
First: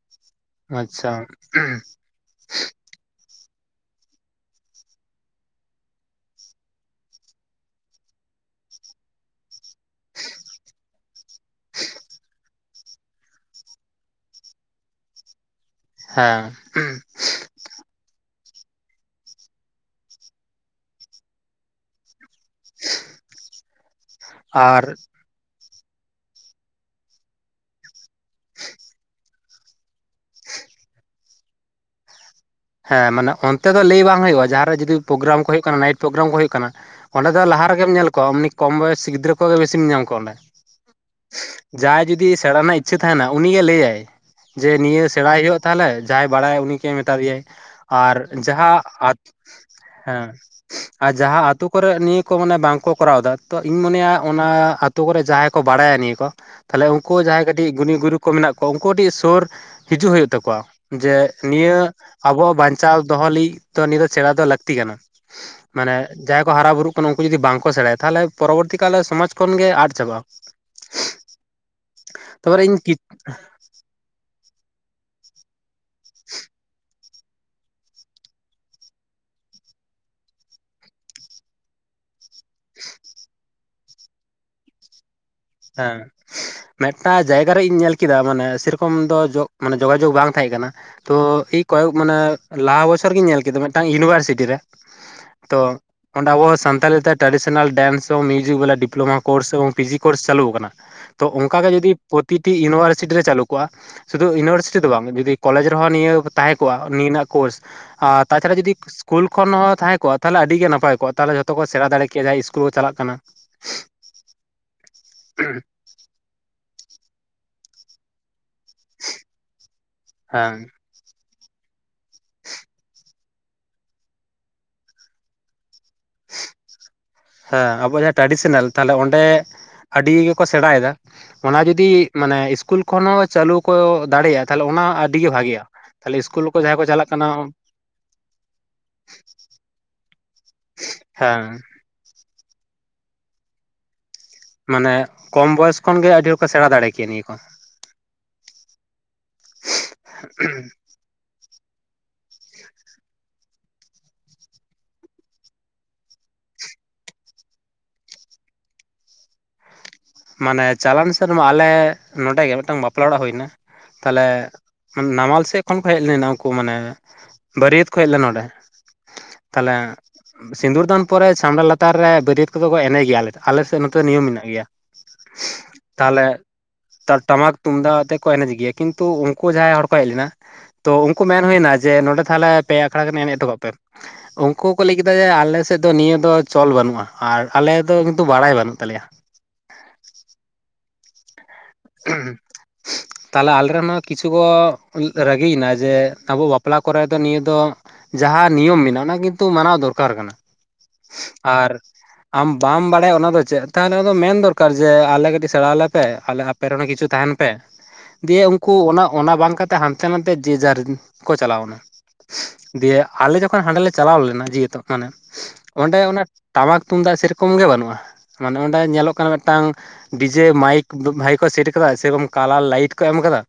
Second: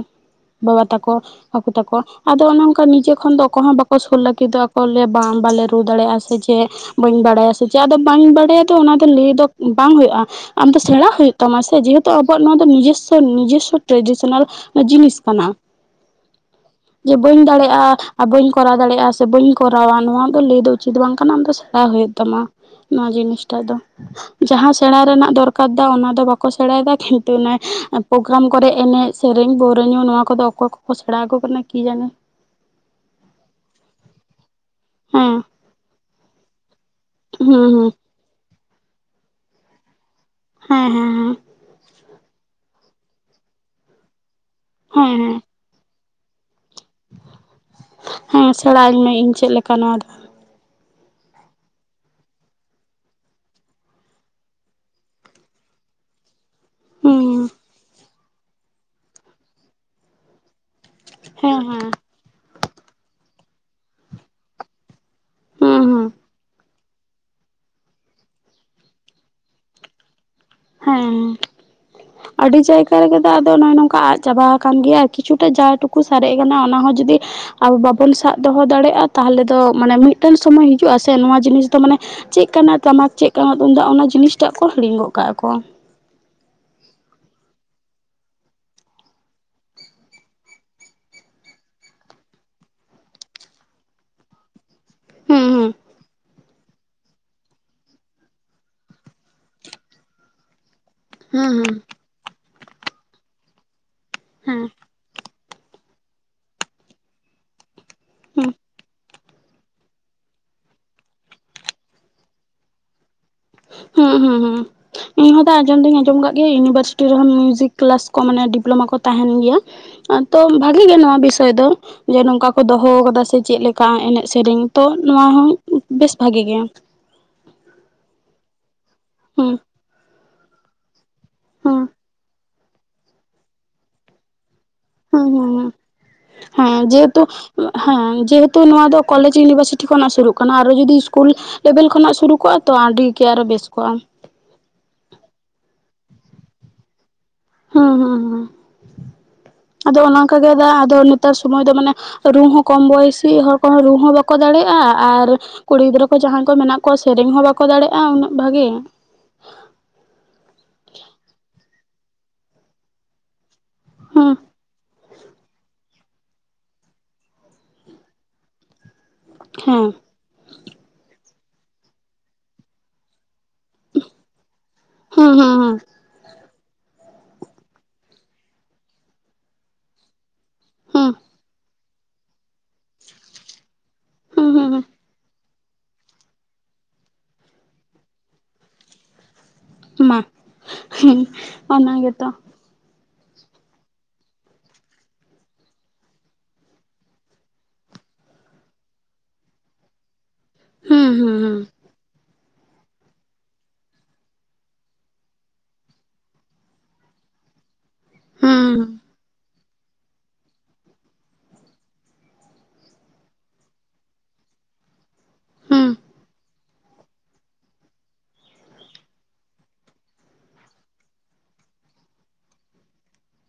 ᱵᱟᱵᱟ ᱟᱪᱪᱷᱟ ᱛᱟᱠᱚ ᱠᱟᱠᱩ ᱛᱟᱠᱚ ᱟᱫᱚ ᱚᱱ ᱱᱤᱡᱚ ᱠᱷᱚᱱ ᱫᱚ ᱟᱠᱚ ᱦᱚᱸ ᱵᱟᱠᱚ ᱥᱩᱨ ᱞᱟᱹᱜᱤᱫᱚᱜ ᱟᱠ ᱠᱚ ᱞᱮᱭᱟ ᱵᱟᱝ ᱵᱟᱞᱮ ᱨᱩ ᱫᱟᱲᱮᱭᱟᱜᱼᱟ ᱥᱮ ᱪᱮᱫ ᱵᱟᱹᱧ ᱵᱟᱲᱟᱭᱟ ᱥᱮ ᱪᱮᱫᱫᱚ ᱵᱟᱹᱧ ᱵᱟᱲᱟᱭᱟ ᱚᱱᱟ ᱫᱚ ᱞᱟᱹᱭ ᱫᱚ ᱵᱟᱝ ᱦᱩᱭᱩᱜᱼᱟ ᱟᱢᱫᱚ ᱥᱮᱬᱟ ᱦᱩᱭᱩᱜ ᱛᱟᱢᱟ ᱥᱮ ᱡᱮᱦᱮᱛᱩ ᱟᱵᱚᱣᱟᱜ ᱱᱚᱣᱟ ᱫᱚ ᱱᱤᱡᱮᱥᱥᱚ ᱱᱤᱡᱮᱥᱥᱚ ᱴᱨᱮᱰᱤᱥᱚᱱᱟᱞ ᱡᱤᱱᱤᱥ ᱠᱟᱱᱟ᱾ ᱦᱮᱸ ᱡᱮ ᱵᱟᱹᱧ ᱫᱟᱲᱮᱭᱟᱜᱼᱟ ᱵᱟ. ᱧ ᱠᱚᱨᱟᱣ ᱫᱟᱲᱮᱭᱟᱜᱼᱟ ᱥᱮ ᱵᱟᱹᱧ ᱠᱚᱨᱟᱣᱟ ᱱᱚᱣᱟ ᱫᱚ ᱞᱟᱹᱭ ᱫᱚ ᱩᱪᱤᱛ ᱵᱟᱝ ᱠᱟᱱᱟ ᱟᱢ ᱫᱚ ᱥᱮᱬᱟ ᱦᱩᱭᱩᱜ ᱛᱟᱢᱟ᱾ ᱱᱚᱣᱟ ᱡᱤᱱᱤᱥᱴᱟᱜ ᱫᱚ ᱡᱟᱦᱟᱸ ᱟᱨ ᱥᱮᱬᱟ ᱨᱮᱱᱟᱜ ᱫᱚᱨᱠᱟᱨ ᱟᱠᱟᱫᱟ ᱚᱱᱟ ᱫᱚ ᱵᱟᱠᱚ ᱥᱮᱬᱟᱭᱮᱫᱟ ᱠᱤᱱᱛᱩ ᱚᱱᱟ ᱯᱨᱳᱜᱨᱟᱢ ᱠᱚᱨᱮ ᱮᱱᱮᱡ ᱥᱮᱨᱮᱧ ᱯᱟᱨᱩᱭᱟ. ᱧᱩ ᱱᱚᱣᱟ ᱠᱚᱫᱚ ᱚᱠᱚᱭ ᱠᱚᱠᱚ ᱥᱮᱬᱟ ᱟᱠᱜᱩ ᱠᱟᱱᱟ ᱠᱤ ᱡᱟᱱᱤ ᱦᱮᱸ ᱢᱟᱱᱮ ᱚᱱᱛᱮ ᱫᱚ ᱞᱟᱹᱭ ᱵᱟᱝ ᱦᱩᱭᱩᱜᱼᱟ ᱡᱟᱦᱟᱸᱨᱮ ᱡᱩᱫᱤ ᱯᱨᱳᱜᱨᱟᱢ ᱦᱮᱸ ᱠᱚ ᱦᱩᱭᱩᱜ ᱠᱟᱱᱟ ᱱᱟᱭᱤᱴ ᱯᱨᱳᱜᱨᱟᱢ ᱠᱚ ᱦᱩᱭᱩᱜ ᱠᱟᱱᱟ ᱚᱸᱰᱮ ᱫᱚ ᱞᱟᱦᱟ ᱦᱩᱸ ᱨᱮᱜᱮ ᱦᱩᱸ ᱧᱮᱞ ᱠᱚᱣᱟ ᱮᱢ ᱩᱱᱤᱤ ᱠᱚᱢ ᱵᱚᱭᱮᱥ ᱜᱤᱫᱽᱨᱟᱹ ᱠᱚᱜᱮ ᱵᱤᱥᱤᱢ ᱧᱟᱢ ᱠᱚᱣᱟ ᱚᱸᱰᱮ ᱦᱮᱸ ᱦᱮᱸ ᱦᱮᱸ ᱡᱟᱦᱟᱸᱭ ᱡᱩᱫᱤ ᱥᱮᱬᱟ ᱨᱮᱱᱟᱜ ᱤᱪᱪᱷᱟᱹ ᱛᱟᱦᱮᱱᱟ, ᱩᱱᱤ ᱡᱮ ᱞᱟᱹᱭᱟᱭ ᱡᱮ ᱱᱤᱭᱟᱹ ᱦᱮᱸ ᱥᱮᱬᱟᱭ ᱦᱮᱸ ᱦᱩᱭᱩᱜ ᱛᱟᱦᱚᱞᱮ ᱡᱟᱦᱟᱸᱟᱭ ᱵᱟᱲᱟᱭᱟ ᱩᱱᱤ ᱜᱮ ᱢᱮᱛᱟ ᱫᱮᱭᱟᱭ ᱟᱨ ᱦᱮᱸ ᱡᱟᱦᱟᱸ ᱥᱮᱬᱟᱧ ᱢᱮ ᱟᱨ ᱤᱧ ᱪᱮᱫ ᱞᱮᱠᱟ ᱱᱚᱣᱟ ᱫᱚ ‌ᱦᱮᱸ ᱟᱨ ᱡᱟᱦᱟᱸ ᱟᱹᱛᱩ ᱠᱚᱨᱮ ᱱᱤᱭᱟᱹ ᱠᱚ ᱢᱟᱱᱮ ᱵᱟᱝᱠᱚ ᱠᱚᱨᱟᱣ ᱫᱟ ᱛᱚ ᱤᱧ ᱢᱚᱱᱮᱭᱟ ᱚᱱᱟ ᱟᱹᱛᱩ ᱟᱹᱛᱩ ᱠᱚᱨᱮ ᱡᱟᱦᱟᱸᱭ ᱠᱚ ᱵᱟᱲᱟᱭᱟ ᱱᱤᱭᱟᱹ ᱠᱚ ᱛᱟᱦᱚᱞᱮ ᱩᱱᱠᱩ ᱡᱟᱦᱟᱸᱭ ᱦᱩᱸ ᱠᱟᱹᱴᱤᱡ ᱜᱩᱱᱤ ᱜᱩᱨᱤᱩ ᱠᱚ ᱢᱮᱱᱟᱜ ᱠᱚᱣᱟ ᱩᱱᱠᱩ ᱠᱟᱹᱴᱤᱡ ᱥᱳᱩᱨ ᱦᱤᱡᱩᱜ ᱦᱩᱭᱩᱜ ᱛᱟᱠᱚᱣᱟ᱾ ᱡᱮ ᱦᱮᱸ ᱱᱤᱭᱟᱹ ᱦᱮᱸ ᱟᱵᱚᱣᱟᱜ ᱵᱟᱧᱪᱟᱣ ᱫᱚᱦᱚ ᱞᱟᱹᱜᱤᱫ ᱫᱚ ᱱᱤᱭᱟᱹ ᱫᱚ ᱥᱮᱬᱟ ᱫᱚ ᱞᱟᱹᱠᱛᱤ ᱠᱟᱱᱟ᱾ ᱦᱩᱸ ᱢᱟᱱᱮ ᱦᱩᱸ ᱡᱟᱦᱟᱸᱭ ᱠᱚ ᱦᱟᱨᱟ ᱵᱩᱨᱩᱜ ᱠᱟᱱᱟ ᱩᱱᱠᱩ ᱡᱚᱫᱤ ᱵᱟᱝᱠᱚ ᱥᱮᱲᱟᱭᱟ ᱛᱟᱦᱞᱮ ᱯᱚᱨᱚᱵᱚᱨᱛᱤ ᱠᱟᱞ ᱥᱚᱢᱟᱡᱽ ᱠᱷᱚᱱᱜ ᱜᱮ ᱟᱫ ᱪᱟᱵᱟᱜᱼᱟ᱾ ᱦᱮᱸ ᱟᱹᱰᱤ ᱛᱟᱯᱚᱨᱮ ᱤᱧ ᱠᱤ ᱡᱟᱭᱜᱟ ᱨᱮᱜᱮ ᱫᱚ ᱟᱫᱚ ᱱᱚᱭ ᱱᱚᱝᱠᱟ ᱟᱫᱽ ᱪᱟᱵᱟ ᱠᱟᱱ ᱜᱮ ᱮᱭᱟ ᱠᱤᱪᱷᱩᱴᱟ ᱡᱟ ᱴᱩᱠᱩ ᱥᱟᱨᱮᱡ ᱟᱠᱟᱱᱟ ᱚᱱᱟ ᱦᱚᱸ ᱡᱩᱫᱤ ᱟᱨ ᱵᱟᱵᱚᱱ ᱥᱟᱵ ᱫᱚᱦᱚ ᱫᱟᱲᱮᱭᱟᱜᱼᱟ, ᱛᱟᱦᱚᱞᱮ ᱫᱚ ᱢᱟᱱᱮ ᱢᱤᱫᱴᱮᱱ ᱥᱚᱢᱚᱭ ᱦᱤᱡᱩᱜ ᱟᱥᱮ ᱱᱚᱣᱟ ᱡᱤᱱᱤᱥ ᱫᱚ ᱢᱟᱱᱮ ᱪᱮᱫ ᱠᱟᱱᱟ ᱴᱟᱢᱟᱠ ᱪᱮᱫ ᱠᱟᱱᱟ ᱛᱩᱢᱫᱟᱜ ᱚᱱᱟ ᱡᱤᱱᱤᱥ ᱴᱟᱜ ᱠᱚ ᱦᱤᱲᱤᱧᱜᱚᱜ ᱠᱟᱜᱼᱟ ᱠᱚ᱾ ᱦᱮᱸ ᱢᱤᱫᱴᱟᱝ ᱡᱟᱭᱜᱟ ᱨᱮᱧ ᱧᱮᱞ ᱠᱮᱫᱟ, ᱢᱟᱱᱮ ᱥᱮᱨᱚᱠᱚᱢ ᱫᱚ ᱡᱚᱜ ᱢᱟᱱᱮ ᱡᱳᱜᱟᱡᱳᱜᱽ ᱵᱟᱝ ᱛᱟᱦᱮᱸ ᱠᱟᱱᱟ᱾ ᱛᱚ ᱤᱧ ᱠᱚᱭᱚᱜ ᱢᱟᱱᱮ ᱞᱟᱦᱟ ᱵᱚᱪᱷᱚᱨ ᱜᱤᱧ ᱧᱮᱞ ᱠᱮᱫᱟ ᱢᱤᱫᱴᱟᱝ ᱤᱭᱩᱱᱤᱵᱷᱟᱨᱥᱤᱴᱤ ᱨᱮ ᱛᱚ ᱦᱩᱸ ᱚᱸᱰᱮ ᱟᱵᱚ ᱥᱟᱱᱛᱟᱞᱤ ᱛᱮ ᱴᱨᱟᱰᱤᱥᱚᱱᱟᱞ ᱰᱮᱱᱥ ᱮ ᱢᱤᱭᱣᱡᱤᱠ ᱵᱟᱞᱟ ᱰᱤᱯᱞᱳᱢᱟ ᱠᱳᱨᱥ ᱮᱵᱚᱝ ᱯᱤᱡᱤ ᱠᱳᱥ ᱪᱟᱹᱞᱩ ᱟᱠᱟᱱᱟ ᱛᱚ ᱦᱩᱸ ᱚᱱᱠᱟ ᱦᱩᱸ ᱜᱮ ᱡᱩᱫᱤ ᱯᱨᱚᱛᱤᱴᱤ ᱤᱭᱩᱱᱤᱵᱷᱟᱨᱥᱤᱴᱤ ᱨᱮ ᱪᱟᱹᱞᱩ ᱠᱚᱜᱼᱟ ᱥᱩᱫᱩ ᱦᱩᱸ ᱤᱭᱩᱱᱤᱵᱷᱟᱨᱥᱤᱴᱤ ᱫᱚ ᱵᱟᱝ ᱡᱩᱫᱤ ᱠᱚᱞᱮᱡᱽ ᱨᱮᱦᱚᱸ ᱱᱤᱭᱟᱹ ᱛᱟᱦᱮᱸ ᱠᱚᱜᱼᱟ, ᱱᱤᱭᱟᱹ ᱨᱮᱱᱟᱜ ᱠᱳᱨᱥ ᱟᱨ ᱛᱟᱪᱷᱟᱲᱟ ᱡᱩᱫᱤ ᱥᱠᱩᱞ ᱠᱷᱚᱱ ᱦᱚᱸ ᱛᱟᱦᱮᱸ ᱠᱚᱜᱼᱟ, ᱛᱟᱦᱚᱞᱮ ᱟᱹᱰᱤ ᱜᱮ ᱱᱟᱯᱟᱭ ᱠᱚᱜᱼᱟ ᱛᱟᱦᱚᱞᱮ ᱡᱚᱛᱚ ᱠᱚ ᱥᱮᱬᱟ ᱫᱟᱲᱮ ᱠᱮᱭᱟ ᱡᱟᱦᱟᱸᱭ ᱤᱥᱠᱩᱞ ᱠᱚ ᱪᱟᱞᱟᱜ ᱠᱟᱱᱟ᱾ ᱦᱩᱸ ᱦᱩᱸ ᱦᱩᱸ ᱤᱧᱦᱚ ᱫᱟ ᱟᱸᱡᱚᱢ ᱫᱚᱧ ᱟᱸᱡᱚᱢ ᱟᱠᱟᱫ ᱜᱮ ᱤᱭᱩᱱᱤᱵᱷᱟᱨᱥᱤᱴᱤ ᱨᱮᱦᱚᱸ ᱢᱤᱭᱩᱡᱤᱠ ᱠᱮᱞᱟᱥ ᱠᱚ ᱢᱟᱱᱮ ᱰᱤᱯᱞᱳᱢᱟ ᱠᱚ ᱛᱟᱦᱮᱱ ᱜᱮᱭᱟ ᱛᱚ ᱦᱮᱸ ᱵᱷᱟᱹᱜᱤ ᱜᱮ ᱱᱚᱣᱟ ᱵᱤᱥᱚᱭ ᱫᱚ᱾ ᱡᱮ ᱱᱚᱝᱠᱟ ᱠᱚ ᱫᱚᱦᱚ ᱟᱠᱟᱫᱟ ᱥᱮ ᱪᱮᱫᱮᱠᱟ ᱮᱱᱮᱡ ᱥᱮᱨᱮᱧ ᱛᱚ ᱱᱚᱶᱟ ᱦᱚᱸ ᱵᱮᱥ ᱵᱷᱟᱹᱜᱤ ᱜᱮ᱾ ᱦᱮᱸ ᱟᱵᱚ ᱡᱟᱦᱟᱸ ᱴᱨᱟᱰᱤᱥᱚᱱᱟᱞ ᱛᱟᱦᱚᱞᱮ ᱚᱸᱰᱮ ᱦᱩᱸ ᱟᱹᱰᱤ ᱜᱮᱠᱚ ᱥᱮᱬᱟᱭᱮᱫᱟ ᱚᱱᱟ ᱦᱩᱸ ᱡᱩᱫᱤ ᱢᱟᱱᱮ ᱤᱥᱠᱩᱞ ᱠᱷᱚᱱ ᱦᱚᱸ ᱪᱟᱹᱞᱩ ᱠᱚ ᱫᱟᱲᱮᱭᱟᱜᱼᱟ ᱛᱟᱦᱞᱮ ᱚᱱᱟ ᱟᱹᱰᱤ ᱦᱩᱸ ᱜᱮ ᱵᱷᱟᱜᱭᱟ ᱦᱩᱸ ᱛᱟᱦᱞᱮ ᱤᱥᱠᱩᱞ ᱠᱚ ᱦᱮᱸ ᱡᱟᱦᱟᱸᱭ ᱠᱚ ᱪᱟᱞᱟᱜ ᱡᱮᱦᱮᱛᱩ ᱠᱟᱱᱟ᱾ ᱦᱮᱸ ᱡᱮᱦᱮᱛᱩ ᱱᱚᱣᱟ ᱫᱚ ᱠᱚᱞᱮᱡᱽ ᱤᱭᱩᱱᱤᱵᱷᱟᱨᱥᱤᱴᱤ ᱠᱷᱚᱱᱟᱜ ᱥᱩᱨᱩᱜ ᱠᱟᱱᱟ ᱟᱨᱚ ᱡᱩᱫᱤ ᱤᱥᱠᱩᱞ ᱦᱮᱸ ᱞᱮᱵᱮᱞ ᱠᱷᱚᱱᱟᱜ ᱥᱩᱨᱩ ᱠᱚᱜᱼᱟ ᱛᱚ ᱟᱹᱰᱤ ᱜᱮ ᱟᱨᱚ ᱵᱮᱥ ᱠᱚᱜᱼᱟ᱾ ᱢᱟᱱᱮ ᱠᱚᱢ ᱵᱚᱭᱚᱥ ᱠᱷᱚᱱ ᱜᱮᱮ ᱟᱹᱰᱤ ᱦᱚᱲ ᱠᱚ ᱥᱮᱬᱟ ᱫᱟᱲᱮ ᱠᱮᱭᱟ ᱱᱤᱭᱟᱹ ᱠᱚ ᱦᱩᱸ ᱦᱩᱸ ᱦᱩᱸ ᱟᱫᱚ ᱚᱱᱮ ᱚᱱᱠᱟ ᱜᱮ ᱫᱟ ᱟᱫᱚ ᱱᱮᱛᱟᱨ ᱥᱚᱢᱚᱭ ᱫᱚ ᱢᱟᱱᱮ ᱨᱩ ᱦᱚᱸ ᱠᱚᱢ ᱵᱚᱭᱮᱥᱤ ᱦᱚᱲ ᱠᱚᱦᱚᱸ ᱨᱩ ᱦᱚᱸ ᱵᱟᱠᱚ ᱫᱟᱲᱮᱭᱟᱜᱼᱟ ᱟᱨ ᱠᱩᱲᱤ ᱜᱤᱫᱽᱨᱟᱹ ᱠᱚ ᱡᱟᱦᱟᱸᱭ ᱠᱚ ᱢᱮᱱᱟᱜ ᱠᱚᱣᱟ ᱥᱮᱨᱮᱧ ᱦᱚᱸ ᱵᱟᱠᱚ ᱫᱟᱲᱮᱭᱟᱜᱼᱟ ᱩᱱᱟᱹᱜ ᱵᱷᱟᱜᱤ ᱢᱟᱱᱮ ᱪᱟᱞᱟᱮᱱ ᱥᱮᱱᱢᱟ ᱟᱞᱮ ᱱᱚᱰᱮ ᱜᱮ ᱢᱤᱫᱴᱟᱱ ᱵᱟᱯᱞᱟ ᱚᱲᱟᱜ ᱦᱩᱭᱱᱟ ᱛᱟᱦᱚᱞᱮ ᱦᱩᱸ ᱱᱟᱢᱟᱞ ᱥᱮᱫ ᱠᱷᱚᱱ ᱠᱚ ᱦᱮᱡ ᱞᱮᱱᱟ ᱩᱱᱠᱩ ᱢᱟᱱᱮ ᱵᱟᱹᱨᱭᱟᱹᱛ ᱠᱚ ᱦᱮᱡ ᱞᱮᱱᱟ ᱱᱚᱸᱰᱮ ᱦᱮᱸ ᱛᱟᱦᱚᱞᱮ ᱥᱤᱸᱫᱩᱨ ᱫᱟᱱ ᱯᱚᱨᱮ ᱪᱷᱟᱢᱰᱟ ᱞᱟᱛᱟᱨ ᱨᱮ ᱵᱟᱹᱨᱭᱟᱹᱛ ᱠᱚᱫᱚ ᱠᱚ ᱮᱱᱮᱡ ᱜᱮᱭᱟᱞᱮ ᱟᱞᱮᱥᱮᱫ ᱱᱚᱛᱮ ᱱᱤᱭᱚᱢ ᱢᱮᱱᱟᱜ ᱜᱮᱭᱟ᱾ ᱦᱮᱸ ᱦᱮᱸ ᱦᱮᱸ ᱛᱟᱦᱚᱞᱮ ᱴᱟᱢᱟᱠ ᱛᱩᱢᱫᱟᱜ ᱟᱛᱮ ᱠᱚ ᱮᱱᱮᱡ ᱜᱮᱭᱟ ᱠᱤᱱᱛᱩ ᱩᱱᱠᱩ ᱡᱟᱦᱟᱸᱭ ᱦᱚᱲ ᱠᱚ ᱦᱮᱡ ᱞᱮᱱᱟ, ᱛᱚ ᱦᱩᱸ ᱩᱱᱠᱩ ᱢᱮᱱ ᱦᱩᱭᱱᱟ ᱡᱮ ᱱᱚᱸᱰᱮ ᱛᱟᱦᱞᱮ ᱯᱮ ᱟᱠᱷᱲᱟ ᱜᱟᱱ ᱮᱱᱮᱡ ᱛᱟᱹᱵᱩᱱ ᱯᱮ ᱦᱩᱸ ᱩᱱᱠᱩ ᱦᱩᱸ ᱠᱚ ᱞᱟᱹᱭ ᱠᱮᱫᱟ ᱡᱮ ᱟᱞᱮ ᱥᱮᱫ ᱫᱚ ᱱᱤᱭᱟᱹ ᱫᱚ ᱪᱚᱞ ᱵᱟᱹᱱᱩᱜᱼᱟ ᱟᱨ ᱟᱞᱮ ᱫᱚ ᱠᱤᱱᱛᱩ ᱵᱟᱲᱟᱭ ᱵᱟᱹᱱᱩᱜ ᱛᱟᱞᱮᱭᱟ᱾ ᱢᱟ ᱦᱮᱸ [unintelligible] [inaudible] ᱛᱟᱦᱚᱞᱮ ᱟᱞᱮᱨᱮ ᱦᱚᱸ ᱠᱤᱪᱷᱩ ᱠᱚ ᱨᱟᱹᱜᱤᱭᱮᱱᱟ ᱡᱮ ᱟᱵᱚ ᱵᱟᱯᱞᱟ ᱠᱚᱨᱮ ᱫᱚ ᱱᱤᱭᱟᱹ ᱫᱚ ᱡᱟᱦᱟᱸ ᱱᱤᱭᱚᱢ ᱢᱮᱱᱟᱜᱼᱟ ᱚᱱᱟ ᱠᱤᱱᱛᱩ ᱢᱟᱱᱟᱣ ᱫᱚᱨᱠᱟᱨ ᱠᱟᱱᱟ ᱦᱩᱸ ᱦᱩᱸ ᱦᱩᱸ ᱟᱨ ᱟᱢ ᱵᱟᱢ ᱵᱟᱲᱟᱭᱟ ᱚᱱᱟ ᱫᱚ ᱪᱮᱫ ᱛᱟᱦᱚᱞᱮ ᱚᱱᱟ ᱢᱮᱱ ᱫᱚᱨᱠᱟᱨ ᱡᱮ ᱟᱞᱮ ᱠᱟᱹᱴᱤᱡ ᱥᱮᱬᱟ ᱟᱞᱮᱯᱮ ᱟᱮ [unintelligible] ᱠᱤᱪᱷᱩ ᱛᱟᱦᱮᱱ ᱯᱮ ᱫᱤᱭᱮ ᱦᱩᱸ ᱩᱱᱠᱩ ᱚᱱᱟ ᱵᱟᱝ ᱠᱟᱛᱮ। ᱦᱟᱱᱛᱮ ᱱᱟᱛᱮ ᱡᱮ ᱡᱟᱨ ᱠᱚ ᱪᱟᱞᱟᱣ ᱮᱱᱟ᱾ ᱫᱤᱭᱮ ᱟᱞᱮ ᱡᱚᱠᱷᱚᱱ ᱦᱟᱸᱰᱮ ᱞᱮ ᱪᱟᱞᱟᱣ ᱞᱮᱱᱟ ᱡᱮᱦᱮᱛᱩ ᱢᱟᱱᱮ ᱦᱩᱸ ᱚᱸᱰᱮ ᱚᱱᱟ ᱴᱟᱢᱟᱠ ᱛᱩᱢᱫᱟᱜ ᱥᱮᱨᱚᱠᱚᱢ ᱜᱮ ᱵᱟᱹᱱᱩᱜᱼᱟ ᱢᱟᱱᱮ ᱚᱸᱰᱮ ᱧᱮᱞᱚᱜ ᱠᱟᱱᱟ ᱢᱤᱫᱴᱟᱝ ᱰᱤᱡᱮ ᱢᱟᱭᱤᱠ ᱵᱷᱟᱭᱤᱠ ᱥᱮᱴ ᱠᱟᱫᱟ ᱥᱮᱨᱚᱠᱚᱢ ᱠᱟᱞᱟᱨ ᱞᱟᱭᱤᱴ ᱠᱚ ᱮᱢ ᱠᱟᱫᱟ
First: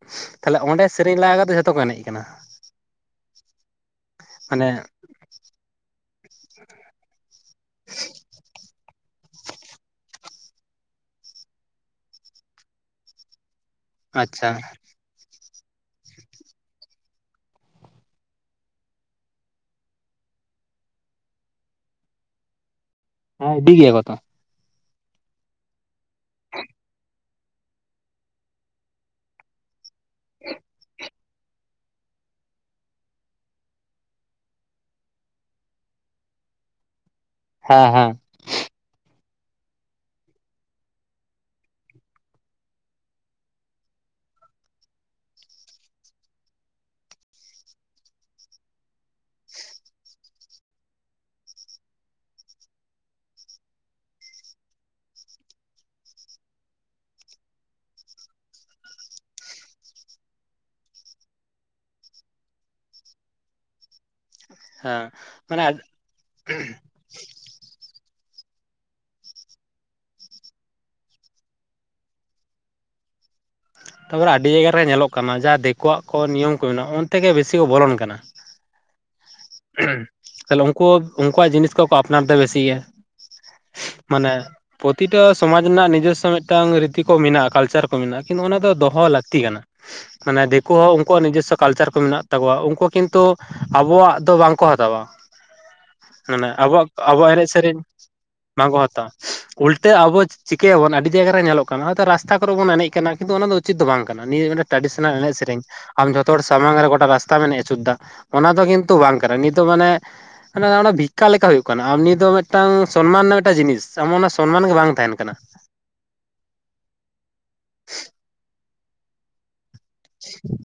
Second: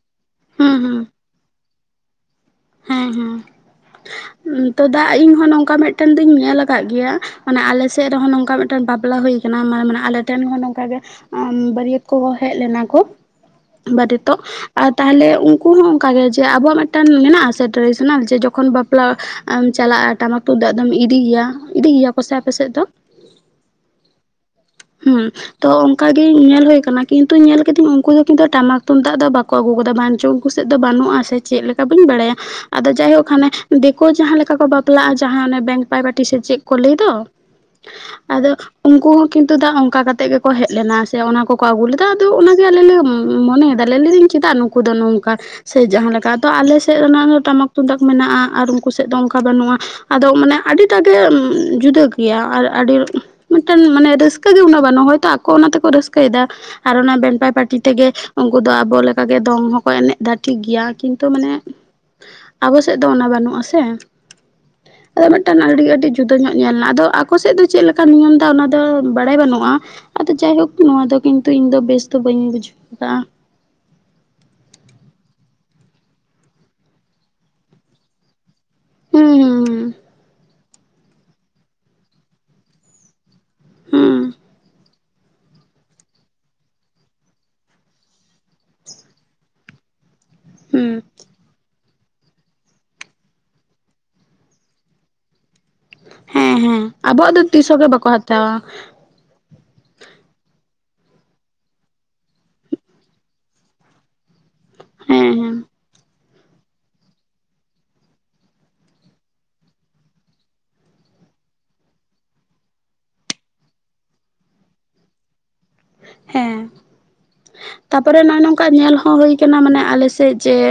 ᱛᱟᱦᱞᱮ ᱦᱩᱸ ᱚᱸᱰᱮ ᱦᱩᱸ ᱥᱮᱨᱮᱧ ᱞᱟᱜᱟ ᱠᱟᱛᱮ ᱡᱚᱛᱚ ᱠᱚ ᱮᱱᱮᱡ ᱠᱟᱱᱟ᱾ ᱦᱮᱸ ᱦᱮᱸ ᱢᱟᱱᱮ ᱛᱚ ᱫᱟᱜ ᱤᱧ ᱦᱚᱸ ᱱᱚᱝᱠᱟ ᱢᱤᱫᱴᱮᱱ ᱫᱚᱩᱧ ᱧᱮᱞ ᱟᱠᱟᱫ ᱜᱮᱭᱟ ᱢᱟᱱᱮ ᱟᱞᱮᱥᱮᱫ ᱨᱮᱦᱚᱸ ᱱᱚᱝᱠᱟ ᱢᱤᱫᱴᱟᱝ ᱵᱟᱯᱞᱟ ᱦᱩᱭ ᱟᱱᱮ ᱟᱞᱮ ᱴᱷᱮᱱ ᱦᱚᱸ ᱱᱚᱝᱠᱟ ᱜᱮ ᱵᱟᱹᱨᱭᱟᱹᱛ ᱠᱚᱠᱚ ᱦᱮᱡ ᱞᱮᱱᱟ ᱠᱚ ᱵᱟᱨᱮᱛᱚᱜ ᱟᱪᱪᱷᱟ ᱟᱨ ᱛᱟᱦᱞᱮ ᱩᱱᱠᱩ ᱦᱚᱸ ᱚᱱᱠᱟᱜ ᱜᱮ ᱡᱮ ᱟᱵᱚᱣᱟᱜ ᱢᱤᱫᱴᱟᱝ ᱢᱮᱱᱟᱜᱼᱟ᱾ ᱥᱮ ᱴᱨᱟᱰᱤᱥᱚᱱᱟᱞ ᱡᱮ ᱡᱚᱠᱷᱚᱱ ᱵᱟᱯᱞᱟᱢ ᱪᱟᱞᱟᱜᱼᱟ ᱴᱟᱢᱟᱠ ᱛᱩᱢᱫᱟᱜ ᱫᱚᱢ ᱤᱫᱤᱭᱜᱤᱭᱟ ᱤᱫᱤᱭᱜᱤᱭᱟ ᱠᱚ ᱥᱮ ᱟᱯᱮᱥᱮᱫ ᱫᱚ ᱦᱮᱸ ᱤᱫᱤᱜᱮᱭᱟ ᱠᱚ ᱛᱚ। ᱦᱩᱸ ᱛᱚ ᱚᱱᱠᱟ ᱜᱮ ᱧᱮᱞ ᱦᱩᱭ ᱟᱠᱟᱱᱟ, ᱠᱤᱱᱛᱩ ᱧᱮᱞ ᱠᱮᱫᱟᱹᱧ ᱩᱱᱠᱩ ᱫᱚ ᱠᱤᱱᱛᱩ ᱴᱟᱢᱟᱠ ᱛᱩᱢᱫᱟᱜ ᱫᱚ ᱵᱟᱠᱚ ᱟᱹᱜᱩ ᱜᱚᱫᱟ ᱵᱟᱝᱪᱚ ᱩᱱᱠᱩ ᱥᱮᱫ ᱫᱚ ᱵᱟᱹᱱᱩᱜ-ᱟ, ᱥᱮ ᱪᱮᱫ ᱞᱮᱠᱟ ᱵᱟᱹᱧ ᱵᱟᱲᱟᱭᱟ᱾ ᱟᱫᱚ ᱡᱟᱭᱦᱳᱠ ᱦᱟᱱᱮ ᱫᱤᱠᱩ ᱡᱟᱦᱟᱸ ᱞᱮᱠᱟ ᱠᱚ ᱵᱟᱯᱞᱟᱜ-ᱟ ᱡᱟᱦᱟᱸ ᱚᱱᱮ ᱵᱮᱝᱠ ᱯᱟᱭᱵᱟᱴᱤ ᱥᱮ ᱪᱮᱫ ᱠᱚ ᱞᱟᱹᱭ ᱫᱚ, ᱦᱚᱸ ᱦᱚᱝ ᱟᱫᱚᱜ ᱩᱱᱠᱩ ᱦᱚᱸ ᱠᱤᱸᱛᱩ ᱫᱟᱜ ᱚᱱᱠᱟ ᱠᱟᱛᱮᱜ ᱜᱮᱠᱚ ᱦᱮᱡ ᱞᱮᱱᱟ ᱥᱮ ᱚᱱᱟ ᱠᱚᱠᱚ ᱟᱹᱜᱩ ᱞᱮᱫᱟ ᱟᱫᱚ ᱚᱱᱟ ᱜᱮ ᱟᱞᱮ ᱞᱮ ᱢᱚᱱᱮᱭᱮ ᱞᱟᱹᱞᱤᱧᱮ ᱪᱮᱫᱟᱜ ᱱᱩᱠᱩ ᱫᱚ ᱱᱚᱝᱠᱟ ᱥᱮ ᱡᱟᱦᱟᱸ ᱞᱮᱠᱟ ᱛᱚ ᱟᱞᱮ ᱥᱮᱫ ᱥᱮ ᱚᱱᱟ ᱦᱸ ᱴᱟᱢᱟᱠ ᱛᱩᱢᱫᱟᱜ ᱢᱮᱱᱟᱜ-ᱟ ᱟᱨ ᱩᱱᱠᱩ ᱥᱮᱫ ᱫᱚ ᱚᱱᱠᱟ ᱵᱟᱹᱱᱩᱜ-ᱟ ᱟᱫᱚ ᱢᱟᱱᱮ ᱟᱹᱰᱤ ᱴᱟᱜ ᱜᱮ ᱡᱩᱫᱟᱹ ᱜᱮᱭᱟ ᱟᱨ ᱟᱹᱰᱤ ᱢᱤᱫᱴᱮᱱ ᱢᱟᱱᱮ ᱨᱟᱹᱥᱠᱟᱹ ᱜᱮ ᱩᱱᱟᱹᱜ ᱵᱟᱹᱱᱩᱜ-ᱟ ᱦᱚᱭᱛᱚ ᱟᱠᱚ ᱚᱱᱟ ᱛᱮᱠᱚ ᱨᱟᱹᱥᱠᱟᱹᱭᱮᱫᱟ ᱟᱨ ᱚᱱᱟ ᱵᱮᱱᱯᱟᱭ ᱯ‌ᱟᱴᱤ ᱛᱮᱜᱮ ᱩᱱᱠᱩ ᱫᱚ ᱟᱵᱚ ᱞᱮᱠᱟ ᱜᱮ ᱫᱚᱝ ᱦᱚᱸᱠᱚ ᱮᱱᱮᱡ ᱫᱟ ᱴᱷᱤᱠ ᱜᱮᱭᱟ ᱠᱤᱱᱛᱩ ᱢᱟᱱᱮ ᱟᱵᱚ ᱥᱮᱫ ᱫᱚ ᱚᱱᱟ ᱵᱟᱹᱱᱩᱜ-ᱟ ᱥᱮ ᱦᱮᱸ ᱟᱫᱚ ᱢᱤᱫᱴᱟᱱ ᱢᱟᱱᱮ ᱟᱹᱰᱤ ᱟᱹᱰᱤ ᱡᱩᱫᱟᱹ ᱧᱚᱜ ᱧᱮᱞ ᱮᱱᱟ ᱟᱫᱚ ᱟᱠᱚ ᱥᱮᱫ ᱫᱚ ᱪᱮᱫ ᱞᱮᱠᱟ ᱱᱤᱭᱚᱢ ᱮᱫᱟ ᱚᱱᱟ ᱫᱚ ᱵᱟᱲᱟᱭ ᱵᱟᱹᱱᱩᱜᱼᱟ ᱟᱫᱚ ᱡᱟᱭᱦᱳᱠ ᱱᱚᱶᱟ ᱫᱚ ᱠᱤᱱᱛᱩ ᱤᱧ ᱫᱚ ᱵᱮᱥ ᱫᱚ ᱵᱟᱹᱧ ᱵᱩᱡᱷᱟᱹᱣ ᱟᱠᱟᱫᱟᱼᱟ ᱟᱵᱚ ᱦᱚᱲᱭᱟᱜ ᱟᱹᱰᱤ ᱡᱟᱭᱜᱟ ᱨᱮ ᱧᱮᱞᱚᱜ ᱠᱟᱱᱟ ᱡᱟᱦᱟᱸ ᱫᱤᱠᱩᱣᱟᱜ ᱠᱚ ᱱᱤᱭᱚᱢ ᱠᱚ ᱢᱮᱱᱟᱜᱼᱟ ᱚᱱᱛᱮᱜᱮ ᱵᱮᱥᱤ ᱠᱚ ᱵᱚᱞᱚᱱ ᱠᱟᱱᱟ ᱦᱩᱸ ᱦᱸ ᱠᱷᱟᱹᱞᱤ ᱩᱱᱠᱩ ᱩᱱᱠᱩᱣᱟᱜ ᱡᱤᱱᱤᱥ ᱠᱚᱠᱚ ᱟᱯᱱᱟᱨ ᱮᱫᱟ ᱵᱤᱥᱤᱭᱟᱹ ᱦᱩᱸ ᱢᱟᱱᱮ ᱯᱚᱛ ᱛᱤᱴᱚ ᱥᱚᱢᱟᱡᱽ ᱨᱮᱱᱟᱜ ᱱᱤᱡᱚᱥᱥᱚ ᱢᱤᱫᱴᱟᱝ ᱨᱤᱛᱤ ᱠᱚ ᱢᱮᱱᱟᱜ-ᱟ, ᱞᱟᱠᱪᱟᱨ ᱠᱚ ᱢᱮᱱᱟᱜ-ᱟ, ᱠᱤᱱᱛᱩ ᱚᱱᱟ ᱫᱚ ᱫᱚᱦᱚ ᱞᱟᱹᱠᱛᱤ ᱠᱟᱱᱟ᱾ ᱢᱟᱱᱮ ᱫᱤᱠᱩ ᱦᱚᱸ ᱦᱩᱸ ᱩᱱᱠᱩᱣᱟᱜ ᱱᱤᱡᱥᱚ ᱠᱟᱞᱪᱟᱨ ᱠᱚ ᱢᱮᱱᱟᱜ ᱛᱟᱠᱚᱣᱟ ᱩᱱᱠᱩ ᱠᱤᱱᱛᱩ ᱟᱵᱚᱣᱟᱜ ᱛᱚ ᱵᱟᱝ ᱠᱚ ᱦᱟᱛᱟᱣᱟ ᱢᱟᱱᱮ ᱦᱮᱸ ᱦᱮᱸ ᱟᱵᱚᱣᱟᱜ ᱟᱵᱚᱣᱟᱜ ᱫᱚ ᱮᱱᱮᱡ ᱛᱤᱥ ᱥᱮᱨᱮᱧ ᱦᱚᱸᱜᱮ ᱵᱟᱠᱚ ᱦᱟᱛᱟᱣᱟ ᱵᱟᱝ ᱠᱚ ᱦᱟᱛᱟᱣᱟ᱾ ᱩᱞᱴᱟᱹ ᱟᱵᱚ ᱪᱤᱠᱟᱹᱭᱟᱵᱚᱱ ᱟᱹᱰᱤ ᱡᱟᱭᱜᱟ ᱨᱮ ᱧᱮᱞᱚᱜ ᱠᱟᱱᱟ, ᱦᱚᱭᱛᱚ ᱨᱟᱥᱛᱟ ᱠᱚᱨᱮ ᱵᱚᱱ ᱮᱱᱮᱡ ᱠᱟᱱᱟ, ᱠᱤᱸᱛᱩ ᱚᱱᱟ ᱫᱚ ᱩᱪᱤᱛ ᱫᱚ ᱵᱟᱝ ᱠᱟᱱᱟ, ᱱᱤᱭᱟᱹ ᱜᱮ ᱢᱤᱴᱟᱹᱜ ᱴᱨᱟᱰᱤᱥᱚᱱᱟᱞ ᱮᱱᱮᱡ ᱥᱮᱨᱮᱧ ᱦᱮᱸ ᱟᱢ ᱡᱷᱚᱛᱚ ᱦᱚᱲ ᱥᱟᱢᱟᱝ ᱨᱮ ᱜᱚᱴᱟ ᱨᱟᱥᱛᱟᱢ ᱮᱱᱮᱡ ᱚᱪᱩᱨ ᱮᱫᱟ ᱚᱱᱟ ᱫᱚ ᱠᱤᱱᱛᱩ ᱛᱚ ᱵᱟᱝ ᱠᱟᱱᱟ ᱱᱤᱛᱚᱜ ᱢᱟᱱᱮ ᱢᱟᱱᱮ ᱚᱱᱟ ᱵᱷᱤᱠᱠᱟ ᱞᱮᱠᱟ ᱦᱩᱭᱩᱜ ᱠᱟᱱᱟ ᱱᱤᱭᱟᱹ ᱫᱚ ᱢᱤᱫᱴᱟᱝ ᱥᱚᱱᱢᱟᱱ ᱨᱮᱱᱟᱜ ᱢᱤᱫᱴᱟᱝ ᱡᱤᱱᱤᱥ ᱮᱢᱚᱱ ᱚᱱᱟ ᱥᱚᱱᱢᱟᱱ ᱜᱮ ᱵᱟᱝ ᱛᱟᱦᱮᱱ ᱠᱟᱱᱟ ᱦᱮᱸ ᱛᱟᱯᱚᱨᱮ ᱱᱚᱜ-ᱚᱭ ᱱᱚᱝᱠᱟ ᱧᱮᱞ ᱦᱚᱸ ᱦᱩᱭ ᱠᱟᱱᱟ ᱢᱟᱱᱮ ᱟᱞᱮ ᱥᱮᱫ ᱡᱮ